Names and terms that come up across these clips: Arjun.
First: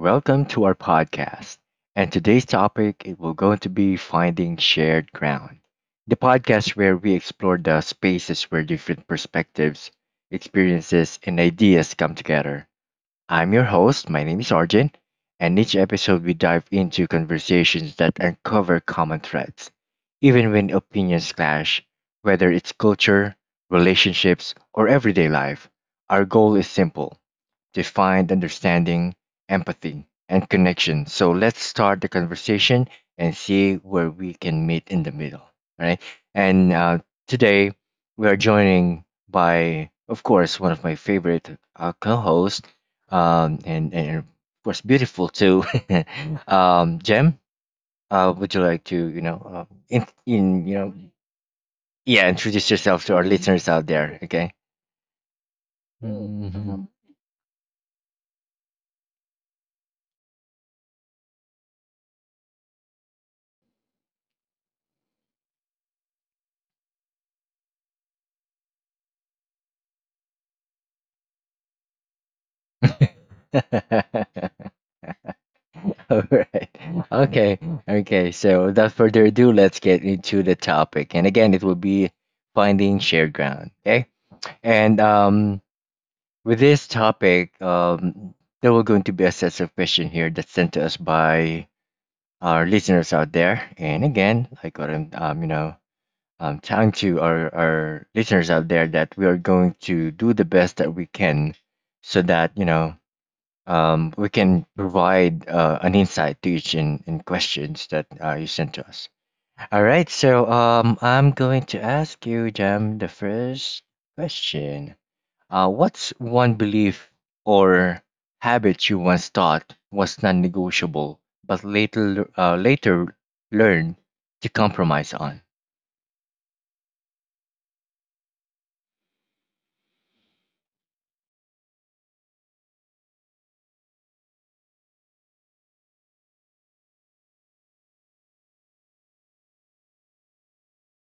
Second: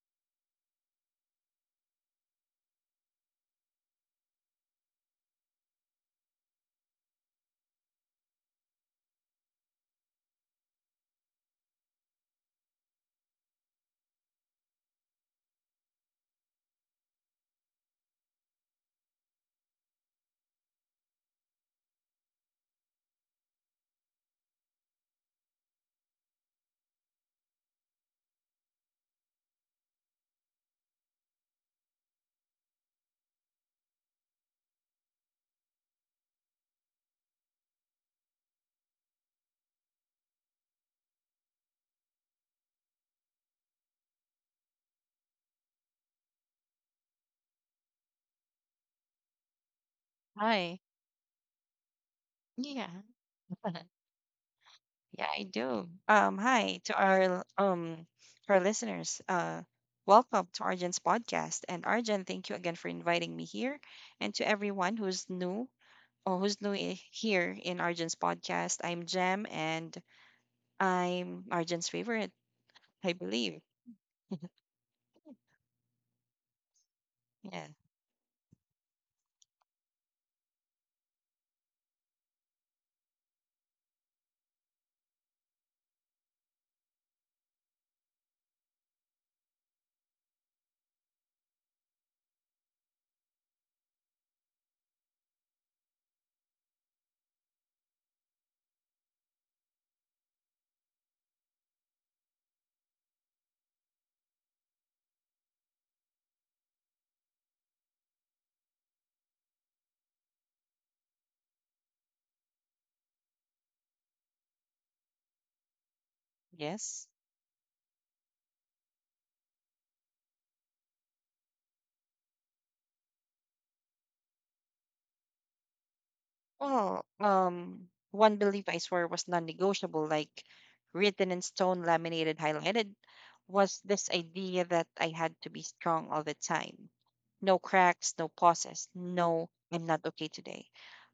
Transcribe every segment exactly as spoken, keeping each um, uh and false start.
welcome to our podcast. And today's topic it will going to be finding shared ground. The podcast where we explore the spaces where different perspectives, experiences, and ideas come together. I'm your host, my name is Arjun, and each episode we dive into conversations that uncover common threads, even when opinions clash, whether it's culture, relationships, or everyday life. Our goal is simple defined understanding, empathy, and connection. So let's start the conversation and see where we can meet in the middle. Right. And uh, today we are joining by, of course, one of my favorite uh, co hosts um, and, and, of course, beautiful too. um, Jem, uh, would you like to, you know, uh, in, in, you Hi. know, yeah, introduce Yeah. yourself to our listeners out there, okay? Yeah, I do. Um, hi Mhm. to our um our listeners. Uh, welcome to Arjun's podcast. And Arjun, thank you again for inviting me here. And to everyone who's new or who's new I- here in Arjun's podcast, I'm Jem, and I'm Arjun's favorite, I believe. All right. Okay. Yeah. Okay. So without further ado, let's get into the topic. And again, it will be finding shared ground. Okay. And um, with this topic, um, there were going to be a set of questions here that's sent to us by our listeners out there. And again, like what I'm, um, you know, um, telling to our, our listeners out there that we are going to do the best that we can so that, you know, um, we can provide uh, an insight to each in, in questions that uh, you sent to us. All right, so um, I'm going to ask you, Jam, the first question. Uh, what's one Yes. belief or habit you once thought was non-negotiable, but later uh, later learned to compromise on? Well, um, one belief I swear was non-negotiable, like written in stone, laminated, highlighted, was this idea that I had to be strong all the time. No cracks, no pauses, no, I'm not okay today.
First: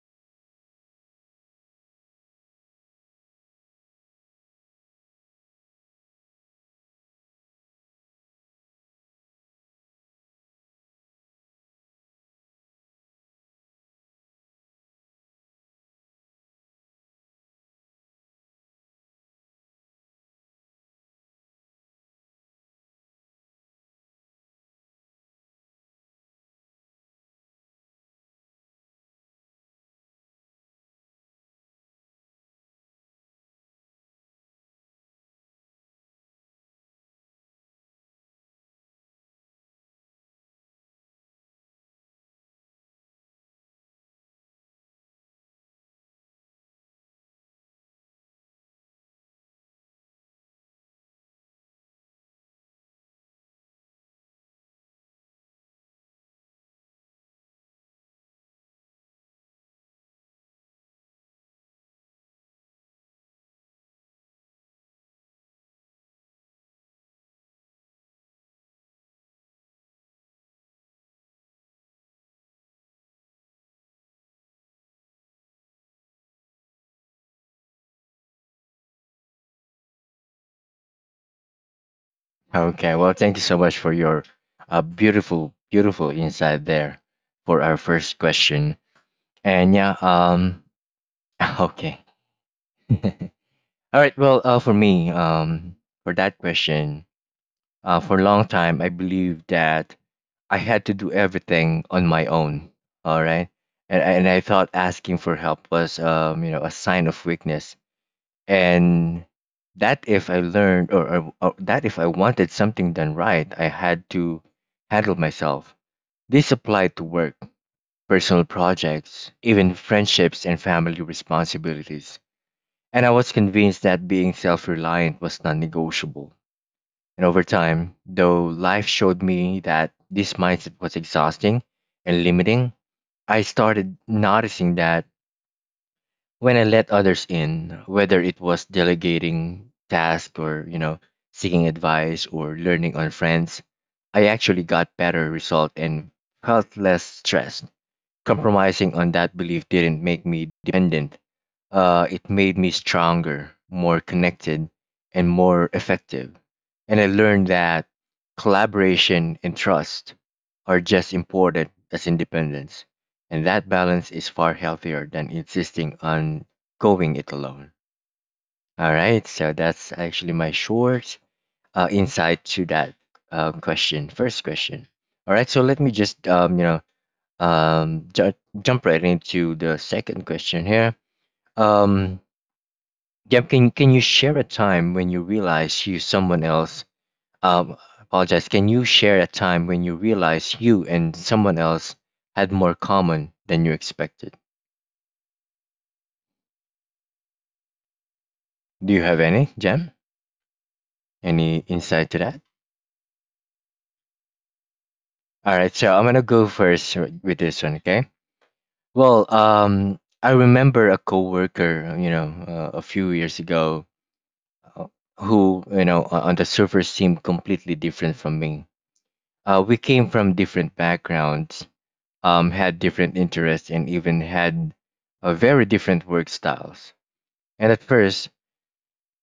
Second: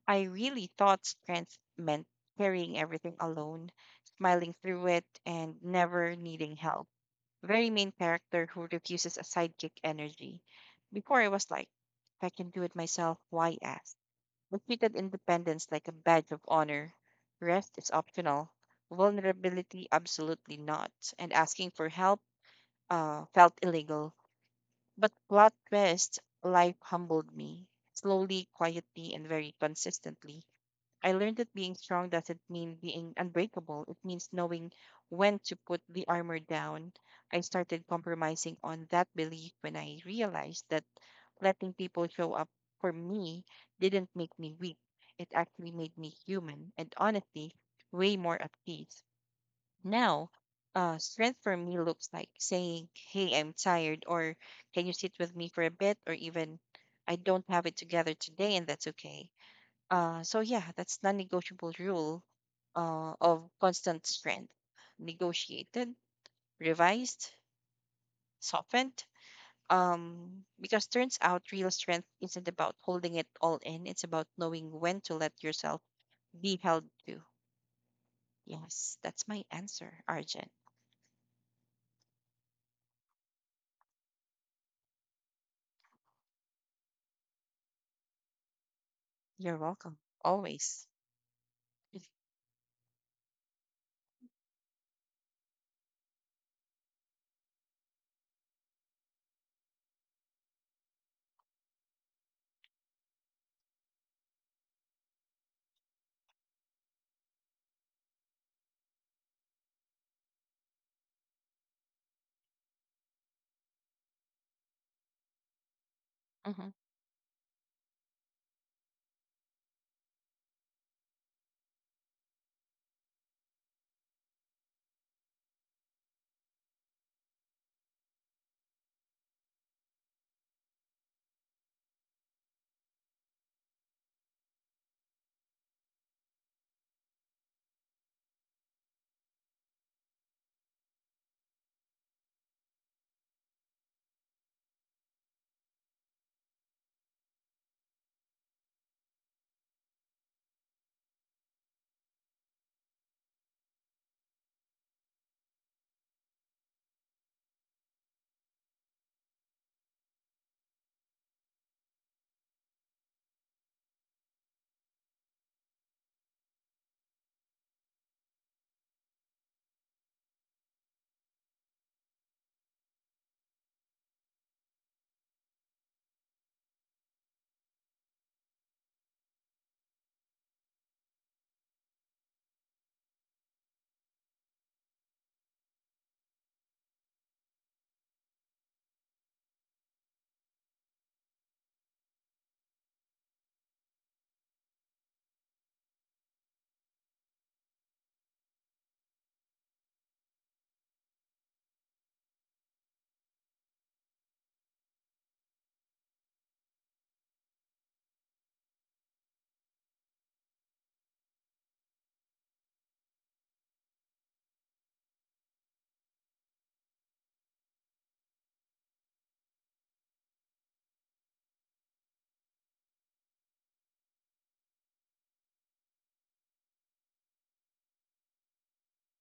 I really thought strength meant carrying everything alone, smiling through it, and never needing help. Very main character who refuses a sidekick energy. Before, I was like, if I can do it myself, why ask? We treated independence like a badge of honor. Rest is optional. Vulnerability, absolutely not. And asking for help uh, felt illegal. But plot twist, life humbled me. Slowly, quietly, and very consistently. I learned that being strong doesn't mean being unbreakable. It means knowing when to put the armor down. I started compromising on that belief when I realized that letting people show up for me didn't make me weak. It actually made me human, and honestly way more at peace. Now, uh, strength for me looks like saying, hey, I'm tired, or can you sit with me for a bit, or even, I don't have it together today, and that's okay. Uh, so, yeah, that's non negotiable rule uh, of constant strength negotiated, revised, softened, um, because turns out real strength isn't about holding it all in, it's about knowing when to let yourself be held to. Yes, that's my answer, Arjun. Okay, well, thank you so much for your uh, beautiful, beautiful insight there for our first question. You're And yeah, welcome. um, Always. Okay. All right. Well, uh, for me, um, for that question, uh, for a long time, I believed that I had to do everything on my own. All right, and and I thought asking for help was, um, you know, a sign of weakness, and that if I learned or, or, or that if I wanted something done right, I had to handle myself. This Mm-hmm. applied to work, personal projects, even friendships and family responsibilities. And I was convinced that being self reliant was non negotiable. And over time, though life showed me that this mindset was exhausting and limiting, I started noticing that when I let others in, whether it was delegating tasks or, you know, seeking advice or learning on friends, I actually got better result and felt less stressed. Compromising on that belief didn't make me dependent, uh, it made me stronger, more connected, and more effective. And I learned that collaboration and trust are just important as independence. And that balance is far healthier than insisting on going it alone. All right, so that's actually my short uh, insight to that uh, question, first question. All right, so let me just um, you know um, ju- jump right into the second question here. Um, Yep. Can can you share a time when you realize you someone else? Um, apologize. Can you share a time when you realize you and someone else had more common than you expected? Do you have any, Jem? Any insight to that? All right. So I'm gonna go first w- with this one. Okay. Well, um, I remember a coworker, you know, uh, a few years ago, uh, who you know o- on the surface seemed completely different from me. Uh, we came from different backgrounds um, had different interests and even had uh, very different work styles. And at first,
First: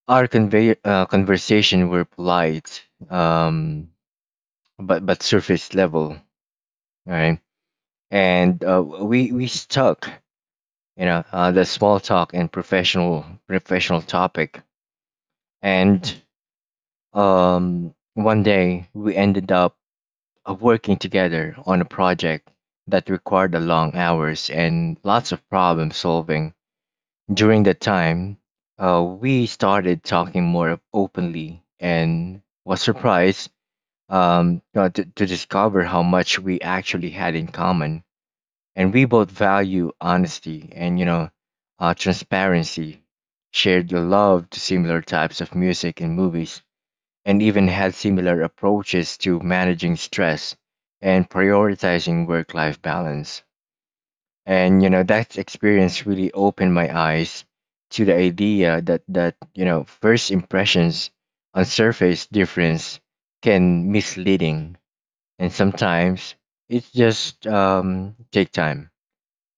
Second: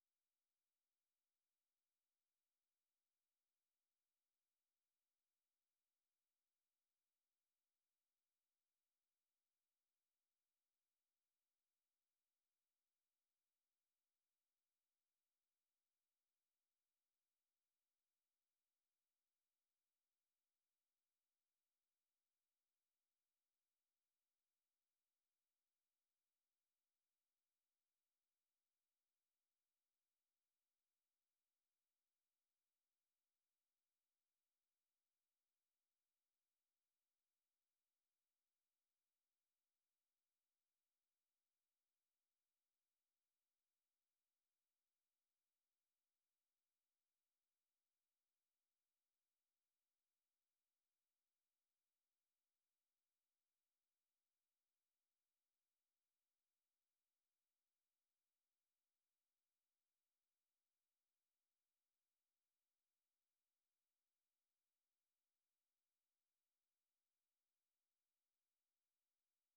our conve uh, conversation were polite, um, but but surface level, right? And uh, we we stuck, you know, uh, the small talk and professional professional topic. And um, one day we ended up uh, working together on a project that required a long hours and lots of problem solving. During that time, uh, we started talking more openly and was surprised, um, uh, to, to discover how much we actually had in common. And we both value honesty and, you know, uh, transparency, shared the love to similar types of music and movies, and even had similar approaches to managing stress and prioritizing work life balance, and you know that experience really opened my eyes to the idea that that you know first impressions on surface difference can misleading, and sometimes it just um, take time,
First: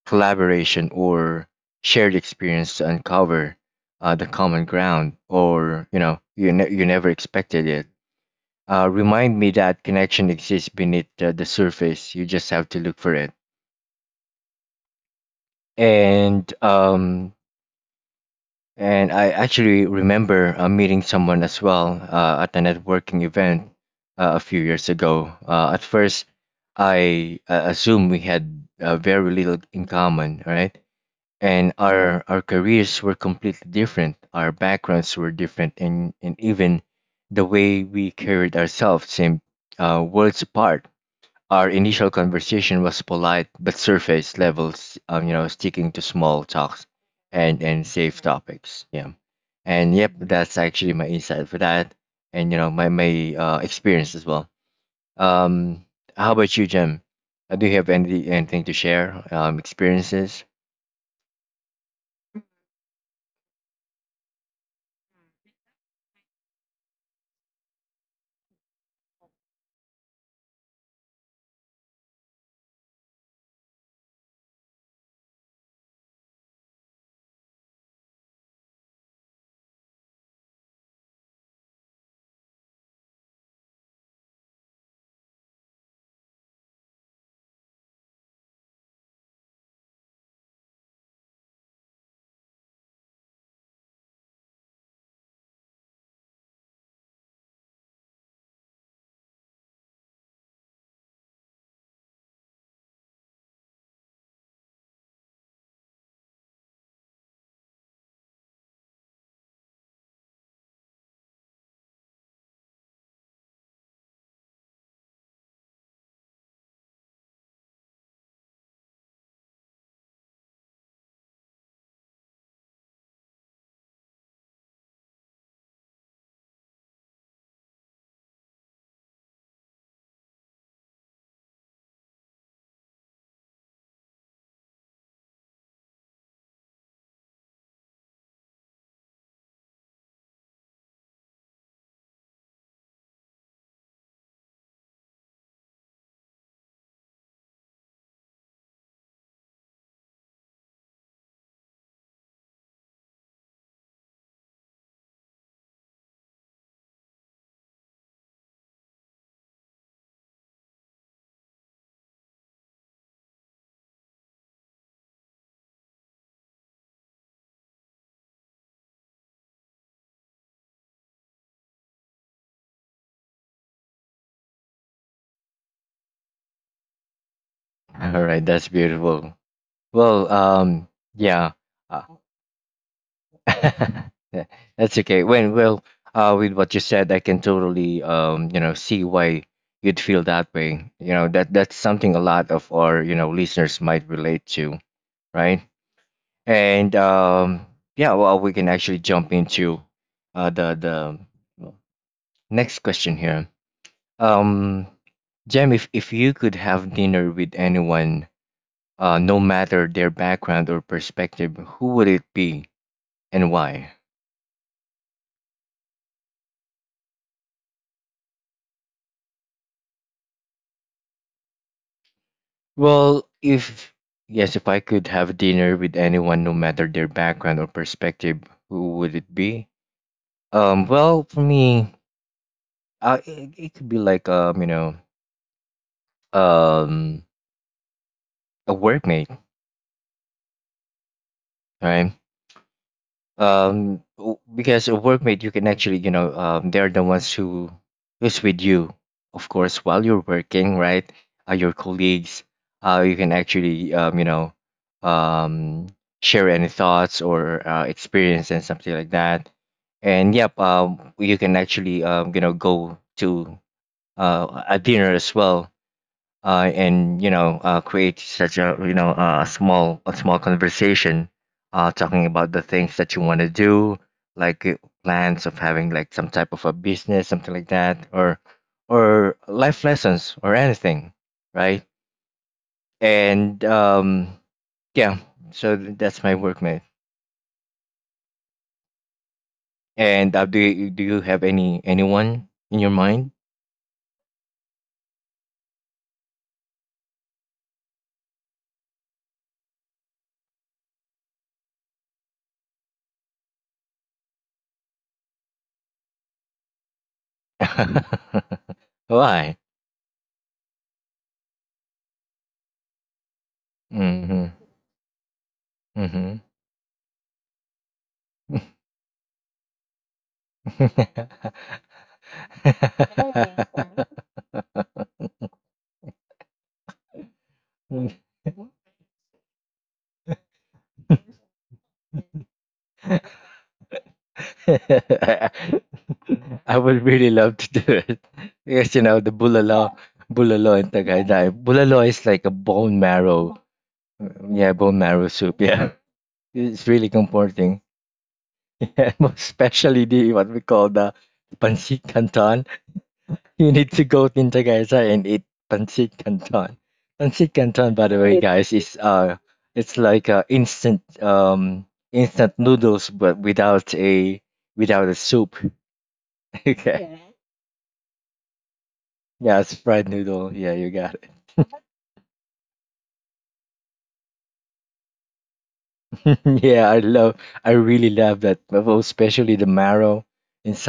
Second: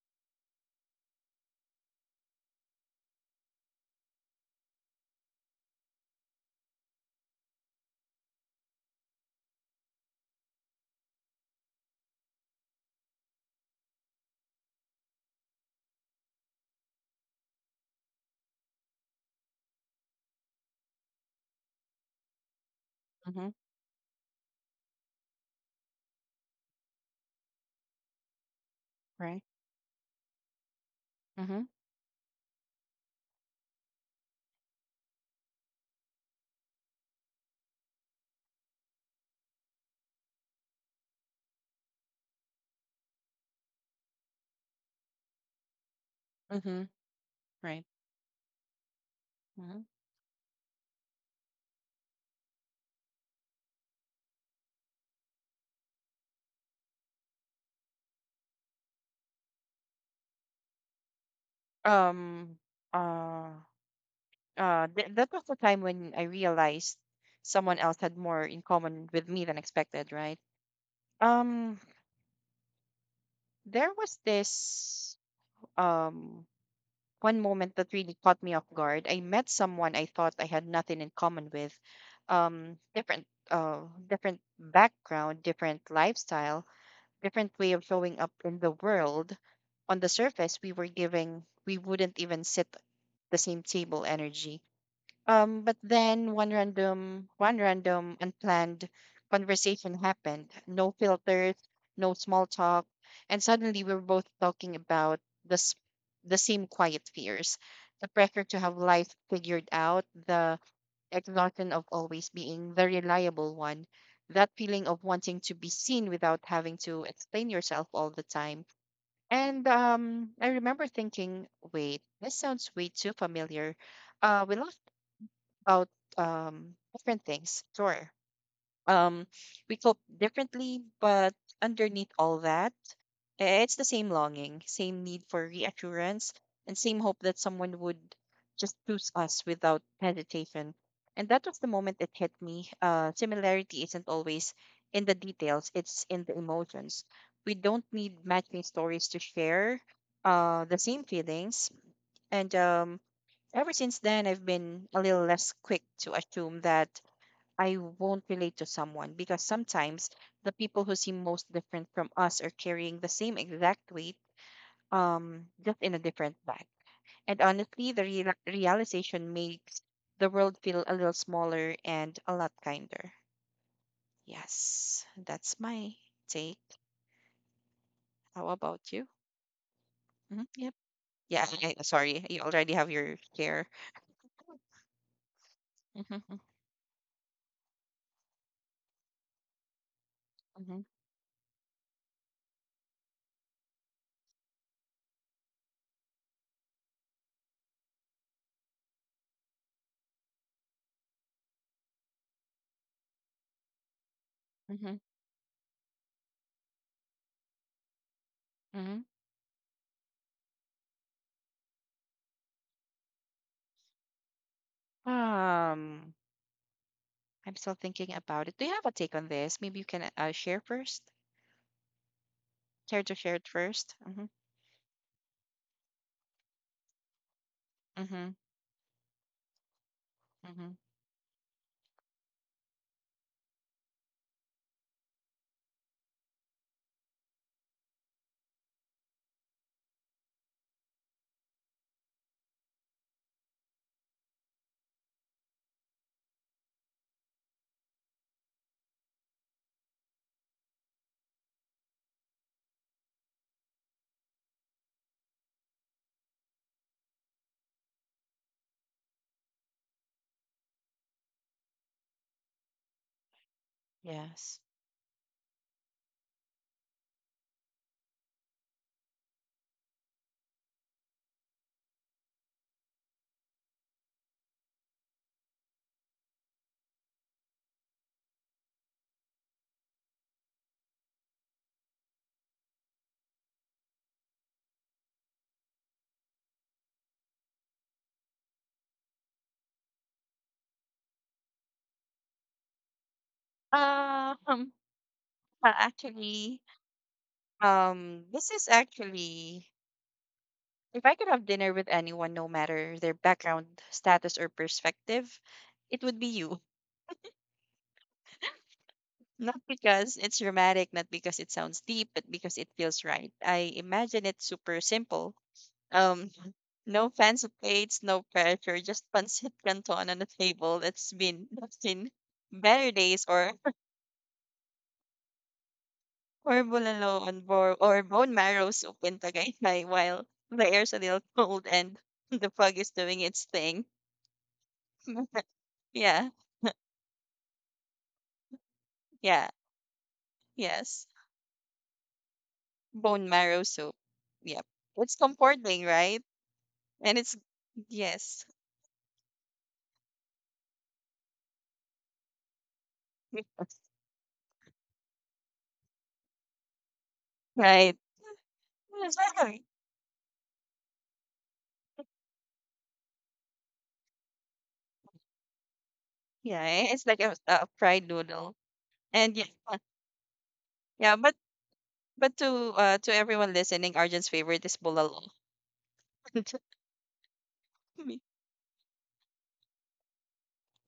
collaboration or shared experience to uncover uh, the common ground or you know you, ne- you never expected it. Uh, remind me that connection exists beneath uh, the surface, you just have to look for it. And um, and I actually remember uh, meeting someone as well uh, at a networking Mm-hmm. event uh, a few years ago. Uh, at first, I uh, assumed we had uh, very Right. little in common, right? Mm-hmm. And our our careers were completely different. Our backgrounds were different, and and even the way we carried ourselves seemed uh, worlds apart. Our initial conversation was polite but surface levels, um, you know, sticking to small Mm-hmm. talks and Right. and safe topics. Yeah, Mm-hmm. and yep, that's actually my insight for that, and you know, my my uh, experience as well. Um, how about you, Jem? Uh, Do you have any anything to share? Um, experiences. Um uh uh th- that was the time when I realized someone else had more in common with me than expected, right? Um there was this um one moment that really caught me off guard. I met someone I thought I had nothing in common with, um, different, uh, different background, different lifestyle, different way of showing up in the world. On the surface, we were giving, we wouldn't even sit the same table energy. Um, but then one random, one random unplanned conversation happened. No filters, no small talk, and suddenly we were both talking about the s- the same quiet fears, the pressure to have life figured out, the exhaustion of always being the reliable one, that feeling of wanting to be seen without having to explain yourself all the time. And um, I remember thinking, wait, this sounds way too familiar. Uh, we laughed about um different things. Sure. Um we cope differently, but underneath all that, eh, it's the same longing, same need for reassurance, and same hope that someone would just choose us without hesitation. And that was the moment it hit me. Uh similarity isn't always in the details, it's in the emotions. We don't need matching stories to share uh the same feelings. And um ever since then, I've been a little less quick to assume that I won't relate to someone, because sometimes the people who seem most different from us are carrying the same exact weight, um, just in a different bag. And honestly, the real realization makes the world feel a little smaller and a lot kinder. Yes, that's my take. All right, How that's about you? beautiful. Well, Hmm. Yep. um, Yeah, yeah. I- I- Uh, sorry, you already have your share. yeah, that's okay. When well, Mm-hmm, uh, with what you said, I can totally um, you know, see why you'd feel that mm-hmm, way. You know, that that's something a lot of our, you know, listeners might relate to, right? And um, yeah, well, we can actually jump into uh the the next question here. Um, mm-hmm, Jem, if if you could have dinner with anyone, mm-hmm. uh, no matter their background or perspective, who would it be and why? Um, I'm still thinking about it. Do you have a take on this? Maybe you can uh, share first. Care to Well, share it first? if Mm-hmm. yes, if I could have dinner with anyone, no matter their background or Mm-hmm. perspective, who would it be? Mm-hmm. Um, well, for me, uh, it, it could be like um, you know, um, a workmate, right? um w- because a workmate you can actually you know um they're the ones who who's with you, of course, while you're working, right? Uh, your colleagues, uh you can actually um you know um share any thoughts or uh, experience and something like that. And yep, um you can actually um you know go to Yes. uh, a dinner as well, uh, and you know uh, create such a you know uh, a small a small conversation, uh, talking about the things that you want to do, like uh, plans of having like some type of a business, something like that, or or life lessons or anything, right? and um yeah so th- that's my workmate. And uh, do you do you have any anyone in your mind? Um. uh, Actually, um, this is actually, if I could have dinner with anyone, no matter their background, status, or perspective, it would be you. Why? Not because it's dramatic, not because it sounds deep, but because it feels right. I imagine it's Mm-hmm. super simple. Um, No fancy plates, no pressure, just pancit canton on the table. It's been that's been better days, or Mm-hmm. or bulalo on bo- or bone marrow soup in Tagaytay, while the air's a little cold and the fog is doing its thing. Yeah, I would really love to do it. Yes, you know the yeah, bulalo, bulalo in yes. Tagaytay. Bulalo is like a bone Bone marrow, marrow soup. uh, Yep. yeah, bone It's marrow soup. comforting, Yeah, right? it's really And it's comforting. yes. Yeah, most especially the what we call the pancit canton. You need to go in Tagaytay and eat pancit canton. Pancit canton, Right. by the way, guys, is uh, it's like uh, instant um instant noodles, but without a without a soup. Yeah, it's Okay. like a, a fried noodle. And yeah, Yeah, it's fried noodle. Yeah, you got yeah, it. but But to uh to everyone listening, Arjun's favorite is bulalo. Yeah, I love, I really love that. Oh, especially the marrow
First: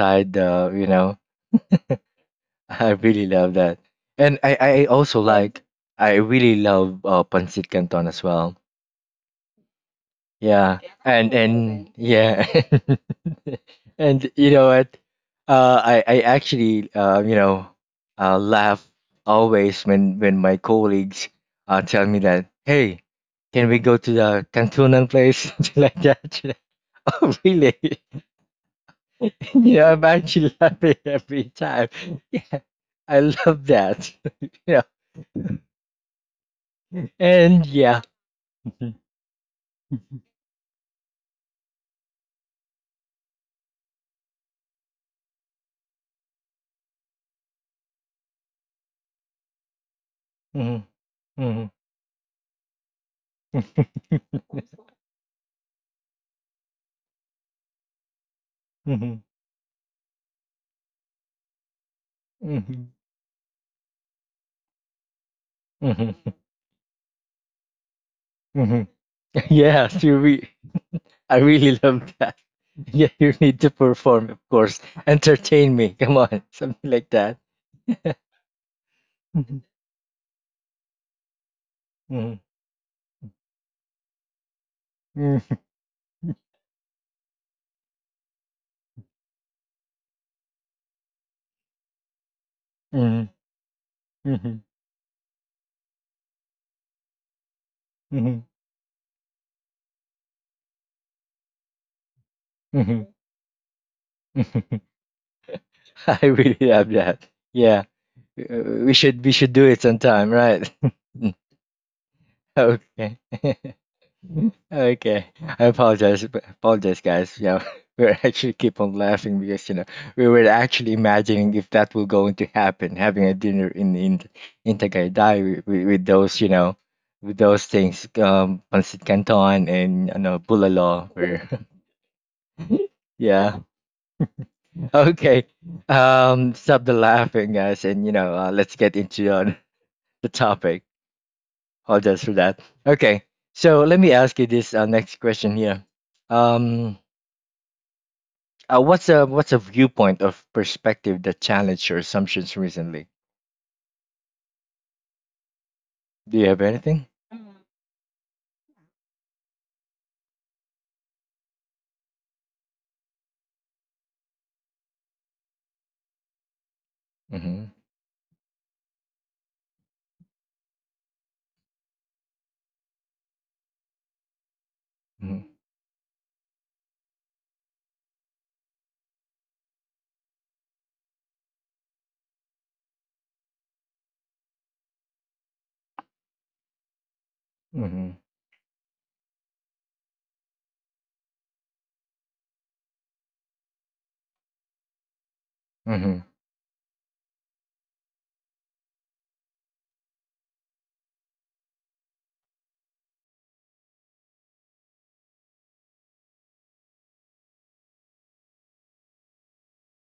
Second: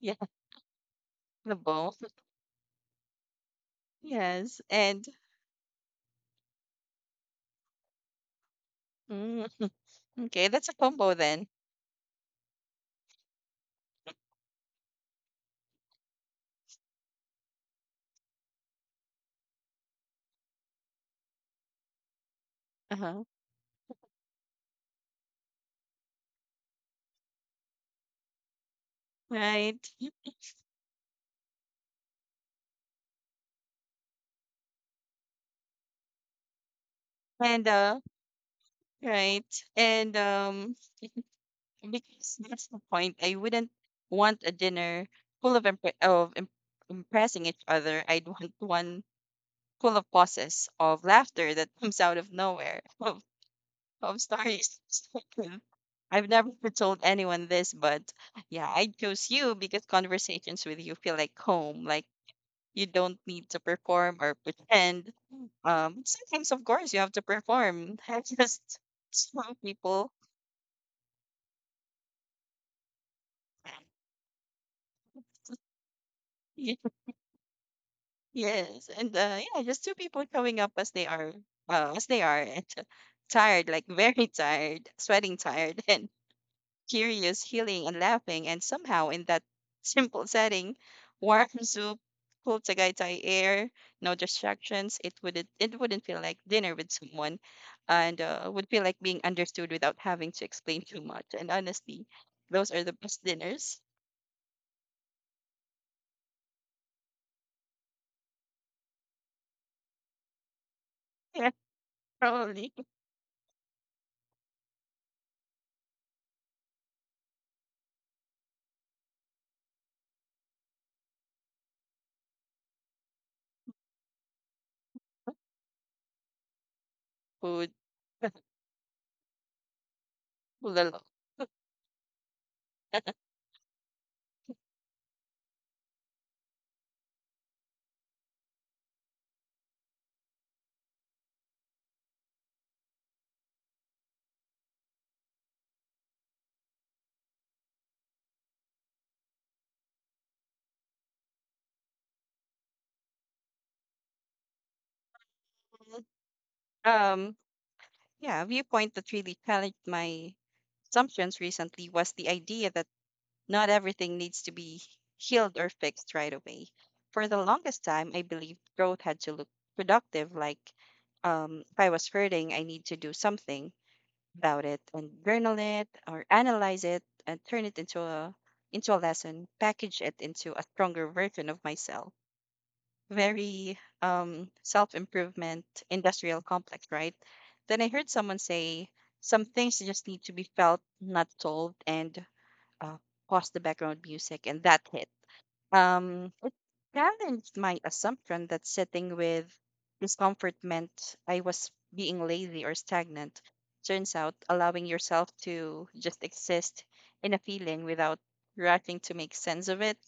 Yeah, the, you know, the bowl. I really love that. And I, Yes, I and also right, like, I really love uh, pancit canton as well. mm, okay, that's a Yeah, combo and then. and yeah, and you know what? Uh, I I actually uh, you know uh, laugh always when when my colleagues uh, tell me that, hey, Uh-huh. can we go to the Cantunan place? Something like that? Oh, really? You Right. know, I'm actually laughing every time. Yeah, I love that. You know, And and uh yeah. right. And um because that's the point. I wouldn't want a dinner full of impre- of im- impressing each other. I'd want one full of pauses, Mhm, of laughter that mhm, comes out of nowhere, of mhm, love stories. I've never told anyone this, but yeah, I mhm, chose you because conversations with you feel like home. Like, you mhm, don't need to perform or pretend. Um, sometimes, of course, you have to perform. I just hmm. two Yes, people. you re- I really love that. Yeah, you need to perform, of course. Entertain me. Come on, Ye- something like that. Yes, and uh, Mhm, yeah, just two people showing up as they are, uh, as they mhm, are, and tired, like very tired, sweating, mhm, tired, and curious, healing, and laughing. And somehow, in that simple setting, warm soup, cool Tagaytay mhm, air, no mhm, distractions, it wouldn't it wouldn't feel like dinner with someone, and mhm, uh, would feel like being understood without having to explain too much. And honestly, those are the mhm, best dinners. mhm. I really love that. Yeah, uh, we should we should do it sometime, right? Yeah, probably Okay. Okay, I apologize, b- apologize, guys. Yeah, we're actually keep on laughing because you know we were actually imagining if that will going to happen, having a dinner in in in Tagaytay with, with, with those you know with those food, things, um, pancit canton and you know food alone. bulalo. Where, yeah, okay. Um, stop the laughing, guys, and you know uh, let's get into uh, the topic. Apologize for that. Okay, so let me ask you this uh, next question here. Um. Uh, what's a what's a viewpoint of perspective that challenged your assumptions recently? Do you have anything? Um, yeah, a viewpoint that really challenged my assumptions recently was the idea that not everything needs to be healed or fixed right away. For the Mm-hmm. longest time, I believed growth had to look productive, like, um, if I was hurting, I need to do something about it and Mm-hmm. journal it or analyze it and turn it into a into a lesson, package it into a stronger version of myself. Very um, self improvement industrial complex, right? Then I heard Mm-hmm. someone say, some things just need to be felt, not told, and uh, pause the background music, and that hit. Mm-hmm. Um, it challenged my assumption that sitting with discomfort meant I was being lazy or stagnant. Turns out, allowing yourself to just exist in a feeling without rushing to make sense of it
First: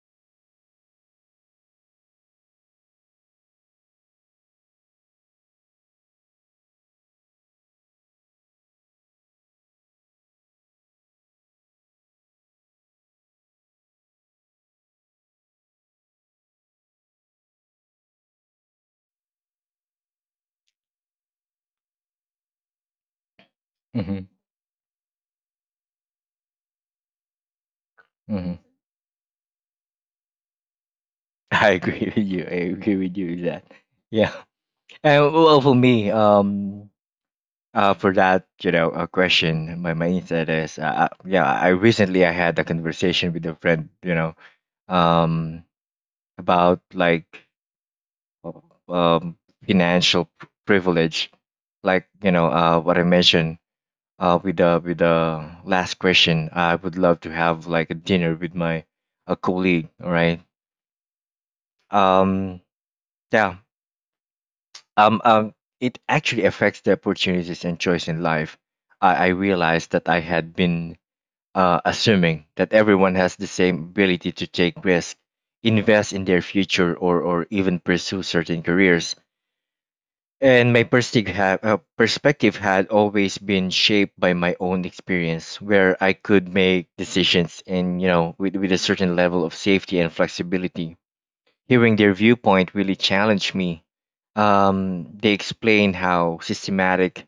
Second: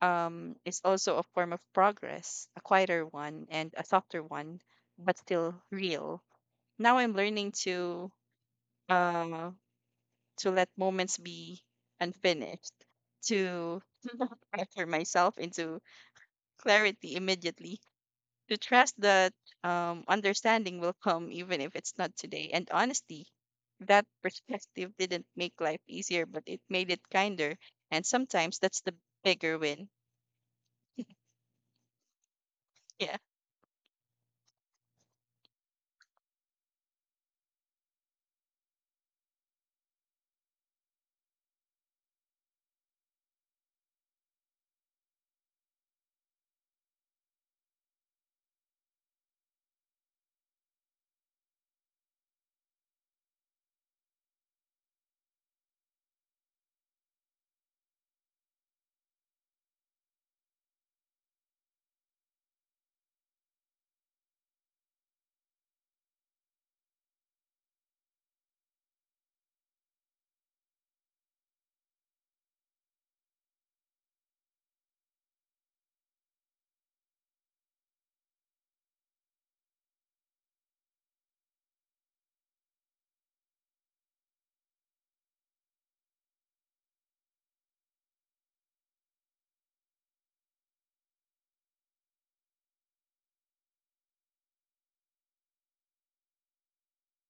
um, is also a form of progress, a quieter one and a softer one, but still real. Now I'm learning to uh, to let moments be unfinished, to pressure myself into clarity immediately, to trust that um, understanding will come even if it's not today. And honestly, that Mm-hmm. perspective didn't make life easier, but it made it kinder. And sometimes Mm-hmm. that's the bigger win. I agree with you. I agree with Yeah. you with that. Yeah. And well, for me, um, uh, for that, you know, a question. My my insight is, uh, uh, yeah, I recently I had a conversation with a friend, you know, um, about like, um, financial privilege, like you know, uh, what I mentioned uh, with the with the last question. I would love to have like a dinner with my a colleague. All right. Um. Yeah. Um. Um. It actually affects the opportunities and choice in life. I I realized that I had been uh, assuming that everyone has the same ability to take risks, invest in their future, or or even pursue certain careers. And my perstig- ha- uh, perspective had always been shaped by my own experience, where I could make decisions, and you know with, with a certain level of safety and flexibility. Hearing their viewpoint really challenged me. Um, they explained how systematic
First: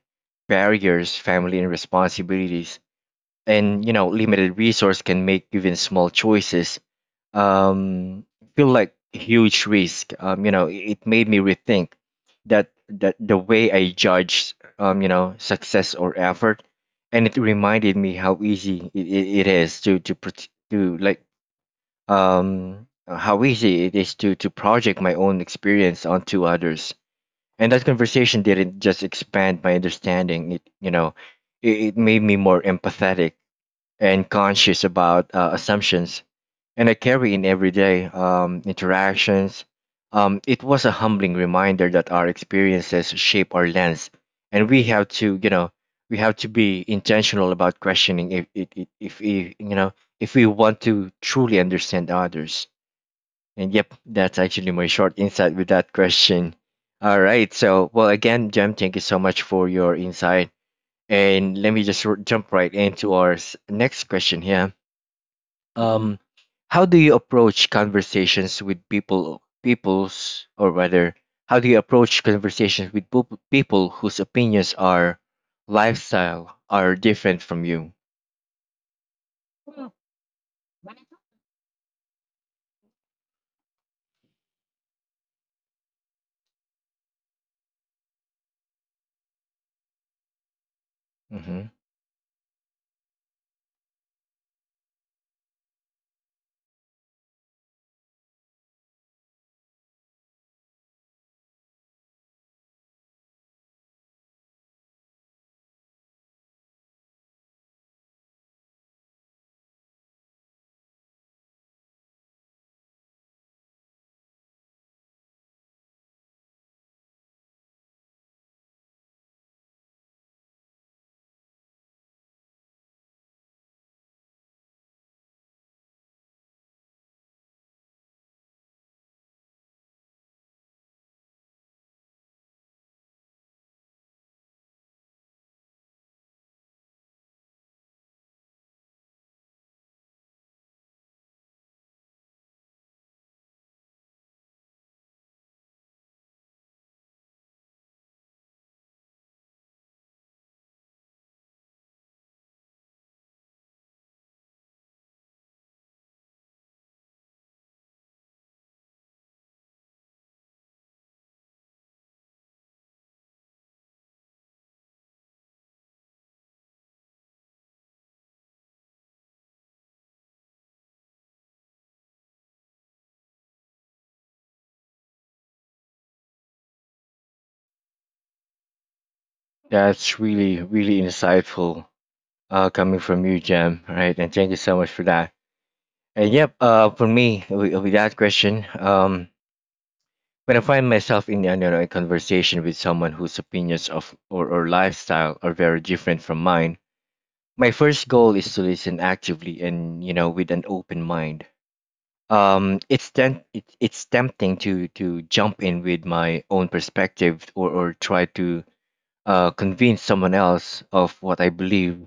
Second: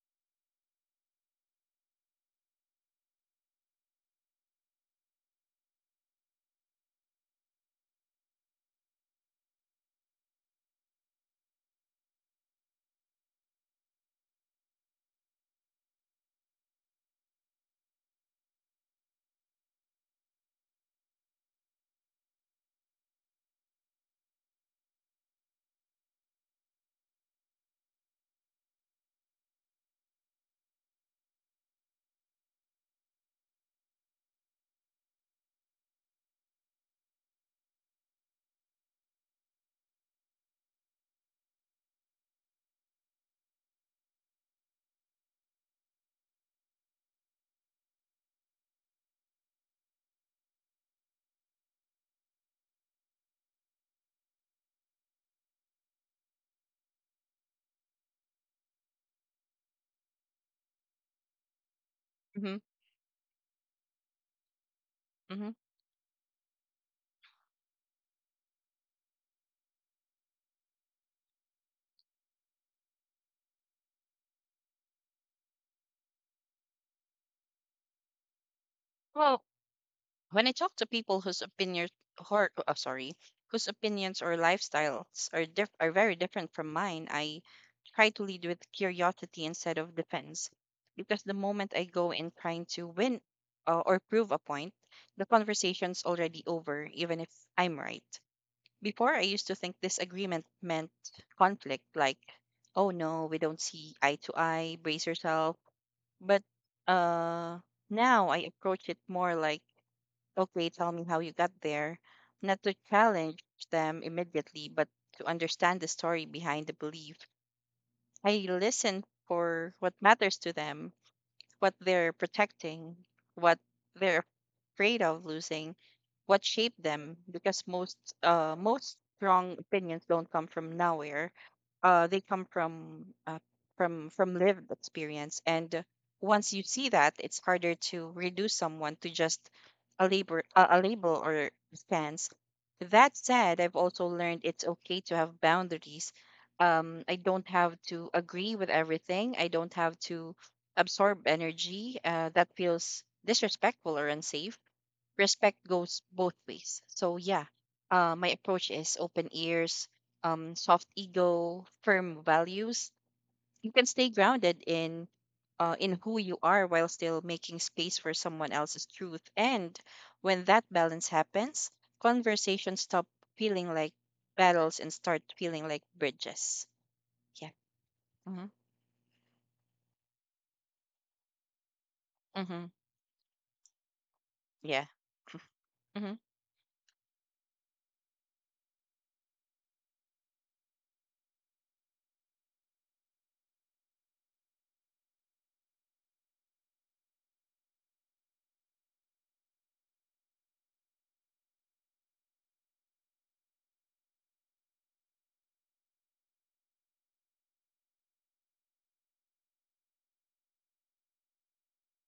barriers, family and responsibilities, and you know limited resource can make even small choices um feel like huge risk. Um you know it it made me rethink that that the way I judge, um you know success or effort. And it reminded me how easy it, it, it is to to pro- to like um uh, how easy it is to to project my own experience onto others. And that conversation didn't just expand my understanding, it you know it, it made me more empathetic and conscious about uh, assumptions and I carry in everyday um, interactions. Um, it was a humbling reminder that our experiences shape our lens, and we have to, you know, we have to be intentional about questioning if if, if, if we, you know, if we want to truly understand others. And yep, that's actually my short insight with that question. All right, so well again, Jem, thank you so much for your insight, and let me just r- jump Mm-hmm. right into our s- next question here. Mm-hmm. Um, how do you approach conversations with people, people's, or rather, how do you approach conversations with poop- people whose opinions are lifestyle are different from you? Well, when I talk to people whose opinions, or, oh, sorry, whose opinions or lifestyles are diff- are very different from mine, I try to lead with curiosity instead of defense. Because the Hmm. moment I go in trying to win uh, or prove a point, the conversation's already over, even if I'm right. Before, I used to think disagreement meant conflict, like, oh no, we don't see eye to eye, brace yourself. But uh, now I approach it more like, okay, tell me how you got there. Not to challenge them immediately, but to understand the story behind the belief. I listen for what matters to them, what they're protecting, what they're afraid of losing, what shaped them. Because most uh, most strong opinions don't come from nowhere. Uh, they come from uh, from from lived experience, and uh, once you see that, it's harder to reduce someone to just a label, a, a label or stance. That said, I've also learned it's okay to have boundaries. um, I don't have to agree with everything. I don't have to absorb energy uh, that feels disrespectful or unsafe. Respect goes both ways. So, yeah, uh, my approach is open ears, um, soft ego, firm values. You can stay grounded in uh, in who you are while still making space for someone else's truth. And when that balance happens, conversations stop feeling like battles and start feeling like bridges. Yeah. Mm-hmm. That's really, really insightful Mm-hmm. uh, coming from you, Jam. All right, and thank you so Yeah. much for that. Mm-hmm. And yep, uh, for me, with, with that question, um, when I find myself in, you know, a conversation with someone whose opinions of, or or lifestyle are very different from mine, my first goal is to listen actively and you know with an open mind. Um it's then it, it's tempting to to jump in with my own perspective or or try to uh convince someone else of what I believe,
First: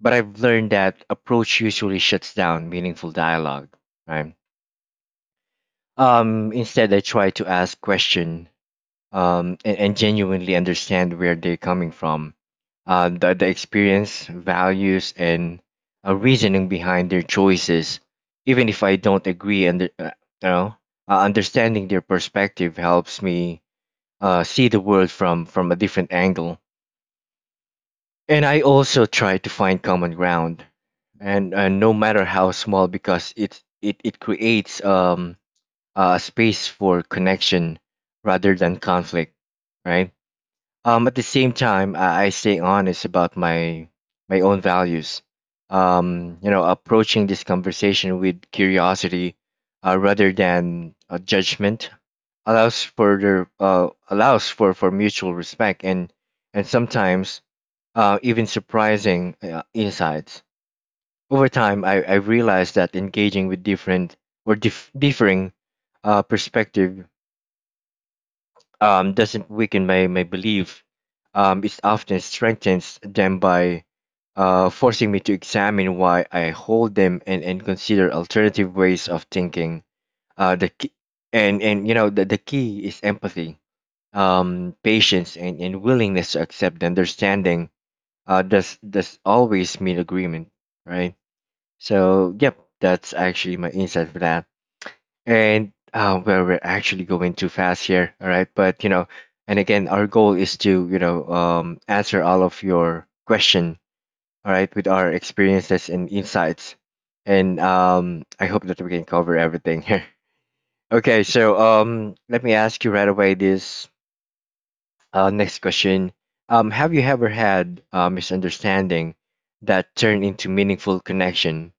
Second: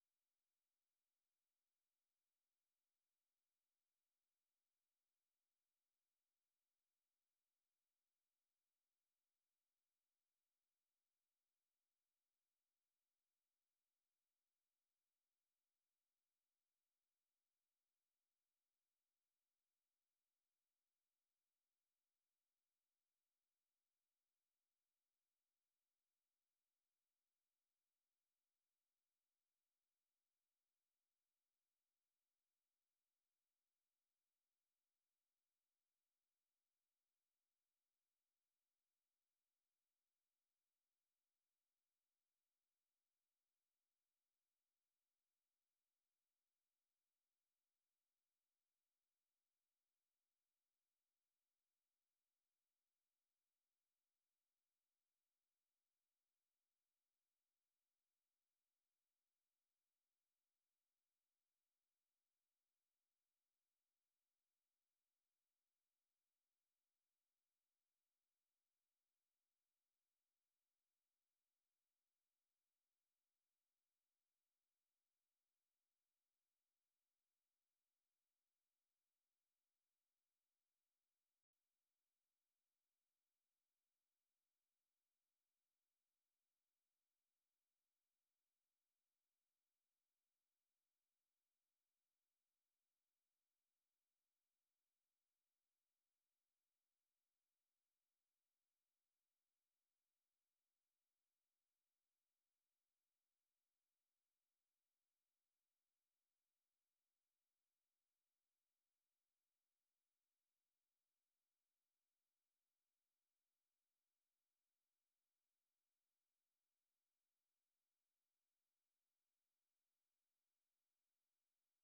but I've learned that approach usually shuts down meaningful dialogue, right? Um instead, I try to ask question, um, and, and genuinely understand where they're coming from, uh, the, the experience, values, and uh, reasoning behind their choices, even if I don't agree. And uh, you know, uh, understanding their perspective helps me uh, see the world from from a different angle. And I also try to find common ground, and uh, no matter how small, because it it it creates um a space for connection rather than conflict, right? Um, at the same time, I, I stay honest about my my own values. Um, you know, approaching this conversation with curiosity uh, rather than uh, judgment allows for the uh, allows for, for mutual respect and and sometimes uh, even surprising uh, insights. Over time, I, I realized that engaging with different or dif- differing uh, perspective, um, doesn't weaken my, my belief. Um, it often strengthens them by uh, forcing me to examine why I hold them and, and consider alternative ways of thinking. Uh, the key, and, and you know the, the key is empathy, um, patience, and, and willingness to accept understanding. Uh, does does always mean agreement, right? So yep, that's actually my insight for that. And uh, well, we're actually going too fast here, all right? But you know, and again, our goal is to, you know, um, answer all of your question, all right, with our experiences and insights, and um, I hope that we can cover everything here. Okay, so um, let me ask you right away this uh, next question: um, have you ever had a misunderstanding that turned into meaningful connection,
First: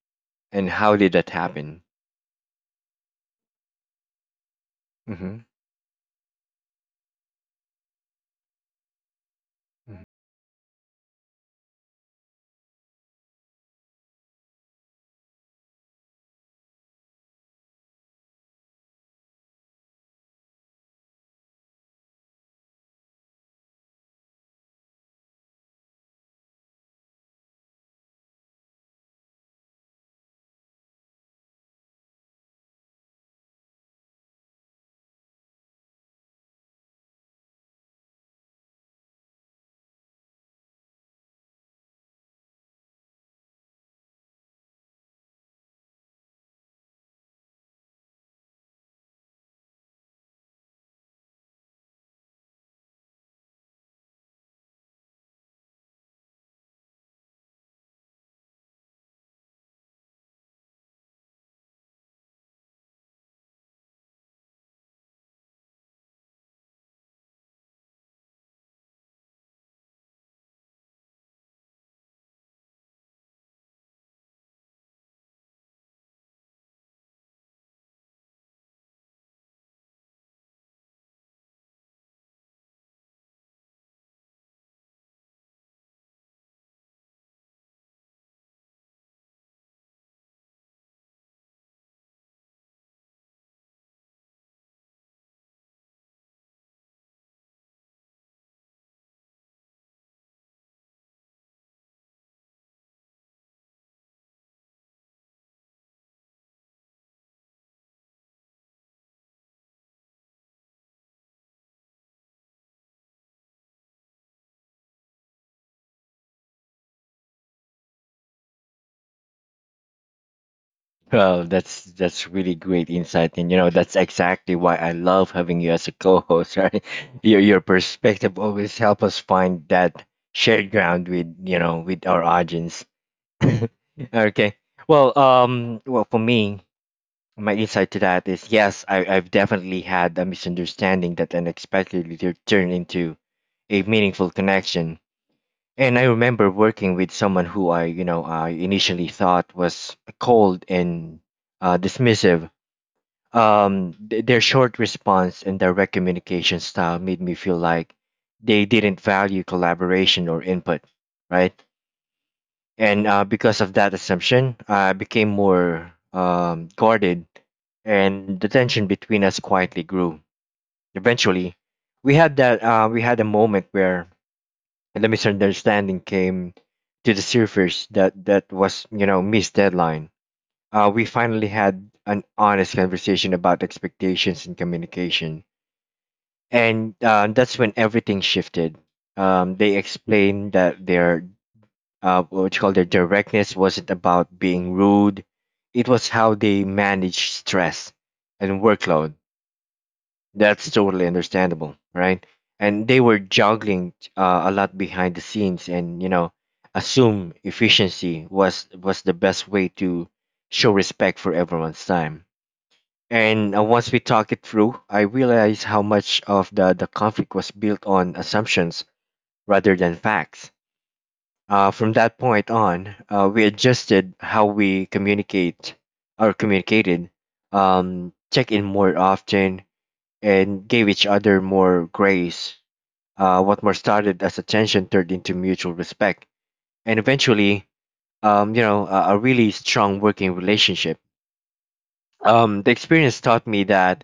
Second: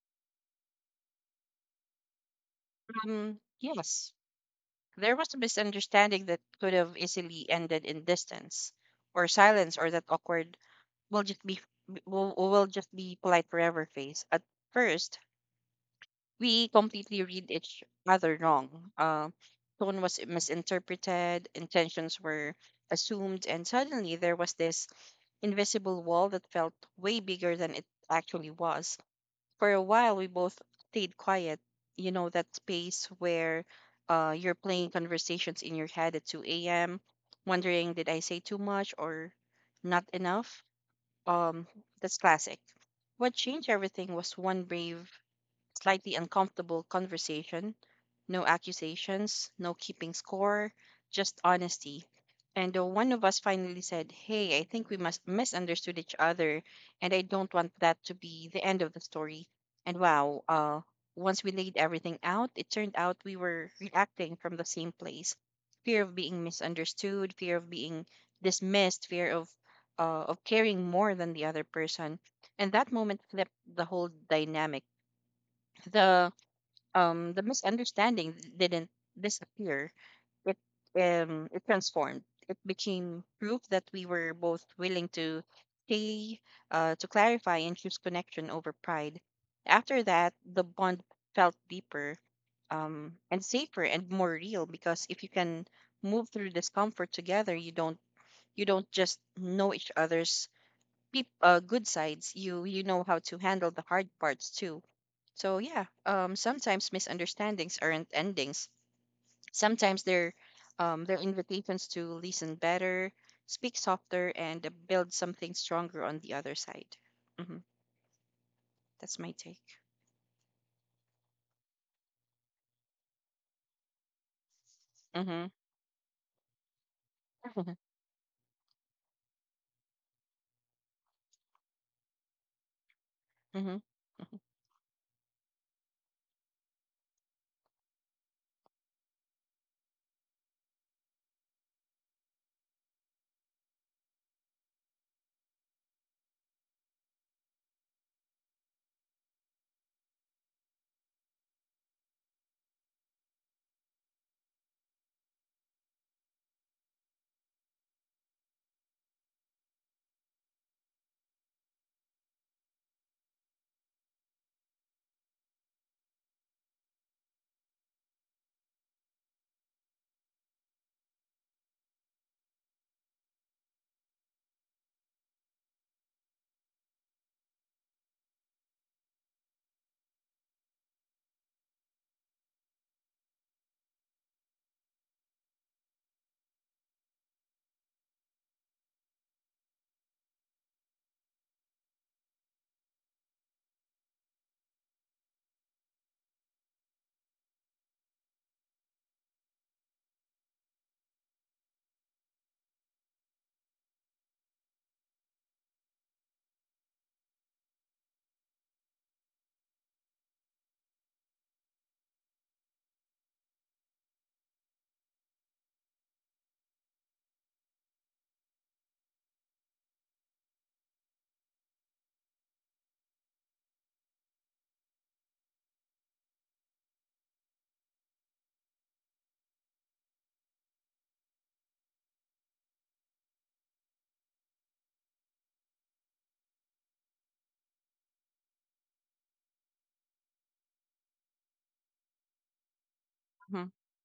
and how did that happen? Um. Yes. There was Mm-hmm. a misunderstanding that could have easily ended in distance or silence, or Mm-hmm. that awkward, we'll just be we'll, we'll just be polite forever face. At first, we completely read each other wrong. Uh, tone was misinterpreted, intentions were assumed, and suddenly there was this invisible wall that felt way bigger than it actually was. For a while we both stayed quiet. You know, that space where uh, you're playing conversations in your head at two a m, wondering, did I say too much or not enough? um that's classic. What changed everything was one brave, slightly uncomfortable conversation. No accusations, no keeping score, just honesty. And uh, one of us finally said, hey, I think we must misunderstood each other, and I don't want that to be the end of the story. And wow, uh, once we laid everything out, it turned out we were reacting from the same place: fear of being misunderstood, fear of being dismissed, fear of uh, of caring more than the other person. And that moment flipped the whole dynamic. The um the misunderstanding didn't disappear, it um it transformed. It became proof that we were both willing to stay, uh to clarify and choose connection over pride. After that, the bond felt deeper, um and safer and more real, because if you can move through discomfort together, you don't you don't just know each other's peop- uh, good sides, you you know how to handle the hard parts too. So yeah, um, sometimes misunderstandings aren't endings. Sometimes they're um, they're invitations to listen better, speak softer, and uh, build something stronger on the other side. Hmm. That's my take. Well, that's that's really great insight, and you know that's exactly why I love Mm-hmm. having you as a co-host. Right, your your Mm-hmm. perspective always help us find that shared ground with, you know, with our audience. Mm-hmm. Okay, well, um, well for me, my insight to that is yes, I I've definitely had a misunderstanding that unexpectedly tur- turned into a meaningful connection. And I remember working with someone who, I, you know, I initially thought was cold and uh, dismissive. Um, th- their short response and direct communication style made me feel like they didn't value collaboration or input, right? And uh, because of that assumption, I became more um, guarded, and the tension between us quietly grew. Eventually, we had that uh, we had a moment where and the misunderstanding came to the surface. That that was, you know, missed deadline. Uh, we finally had an honest conversation about expectations and communication, and uh, that's when everything shifted. Um, they explained that their uh, what you call their directness wasn't about being rude, it was how they managed stress and workload. That's totally understandable, right? And they were juggling uh, a lot behind the scenes, and you know, assume efficiency was was the best way to show respect for everyone's time. And uh, once we talked it through, I realized how much of the the conflict was built on assumptions rather than facts. Uh, from that point on, uh, we adjusted how we communicate, or communicated, um, check in more often, and gave each other more grace. Uh, what more started as attention turned into mutual respect, and eventually, um, you know, a, a really strong working relationship. Um, the experience taught me that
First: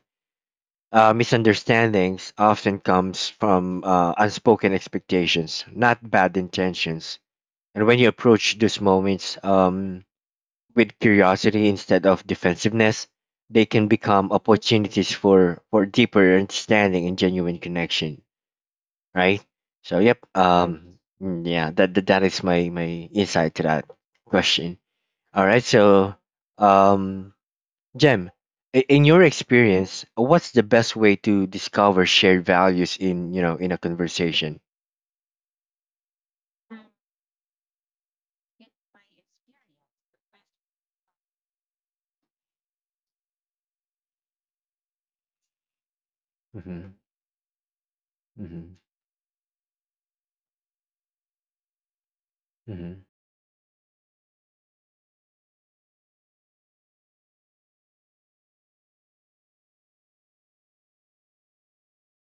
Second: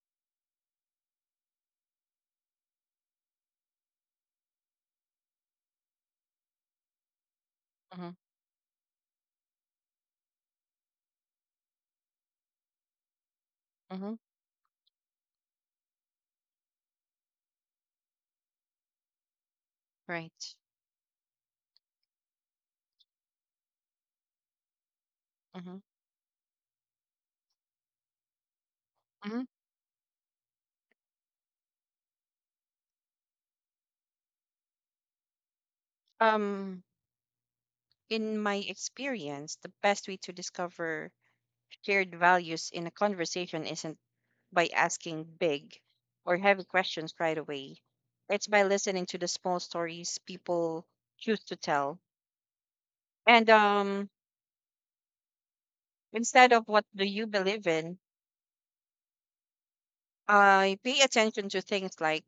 uh, misunderstandings often comes from uh, unspoken expectations, not bad intentions. And when you Mm-hmm. approach these moments, um, with curiosity instead of defensiveness, they can Mm-hmm. become opportunities for, for deeper understanding and genuine connection, right? So yep, Right. um, mm, yeah, that that, that is my my insight to that question. All right, Mm-hmm. so um, Jem, i- in your Mm-hmm. experience, what's the best way to discover shared values in, you know, in a conversation? Um, in my experience, the best way to discover shared values in a conversation isn't by asking big or heavy Hmm. questions right away. It's by Hmm. listening to the small stories people choose to tell. Hmm. And um, instead of what do you believe in, I pay attention to things like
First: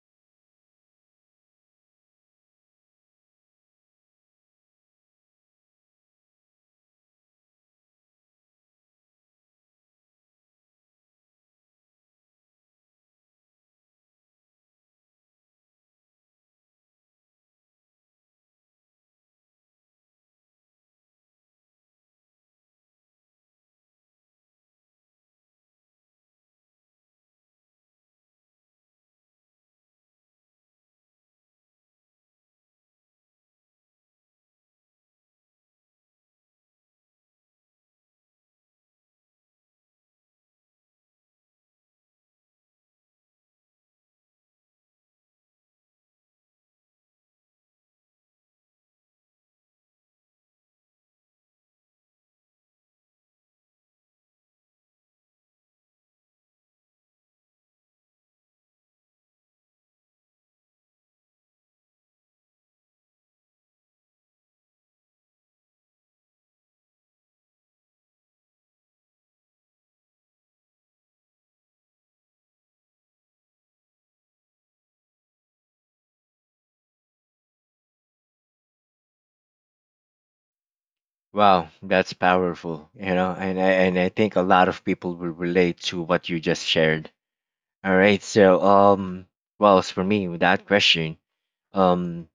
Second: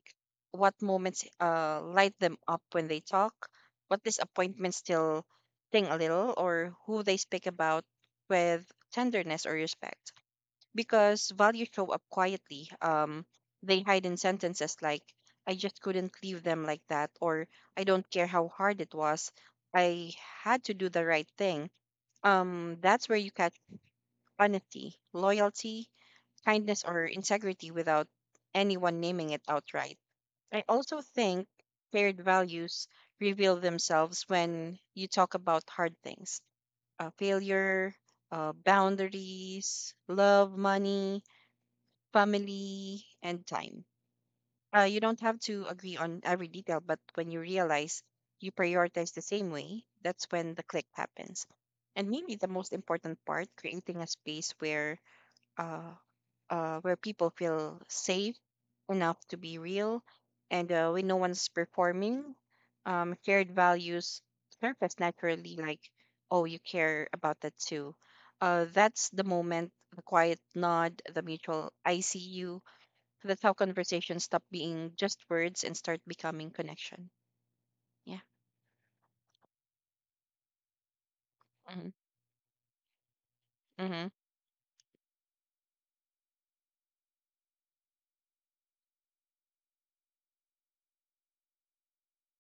what moments uh, light them up when they talk, what disappointments still sting a little, or who they speak about with tenderness or respect. Because values show up quietly. Um, they hide in sentences like, I just couldn't leave them like that, or I don't care how hard it was. I had to do the right thing. Um, that's where you catch honesty, loyalty, kindness, or integrity without anyone naming it outright. I also think shared values reveal themselves when you talk about hard things: uh, failure, uh, boundaries, love, money, family, and time. Uh, you don't have to agree on every detail, but when you realize you prioritize the same way, that's when the click happens. And maybe the most important part: creating a space where uh, uh, where people feel safe enough to be real, and uh, when no one's performing, um, shared values surface naturally. Like, oh, you care about that too. Uh, that's the moment, the quiet nod, the mutual "I see you." So that's how conversations stop being just words and start becoming connection. Yeah. Wow, Mm-hmm. that's powerful, you know, and I and Mm-hmm. I think a lot of people will relate to what you just shared. All right, so um, well, as for me, with that question, um,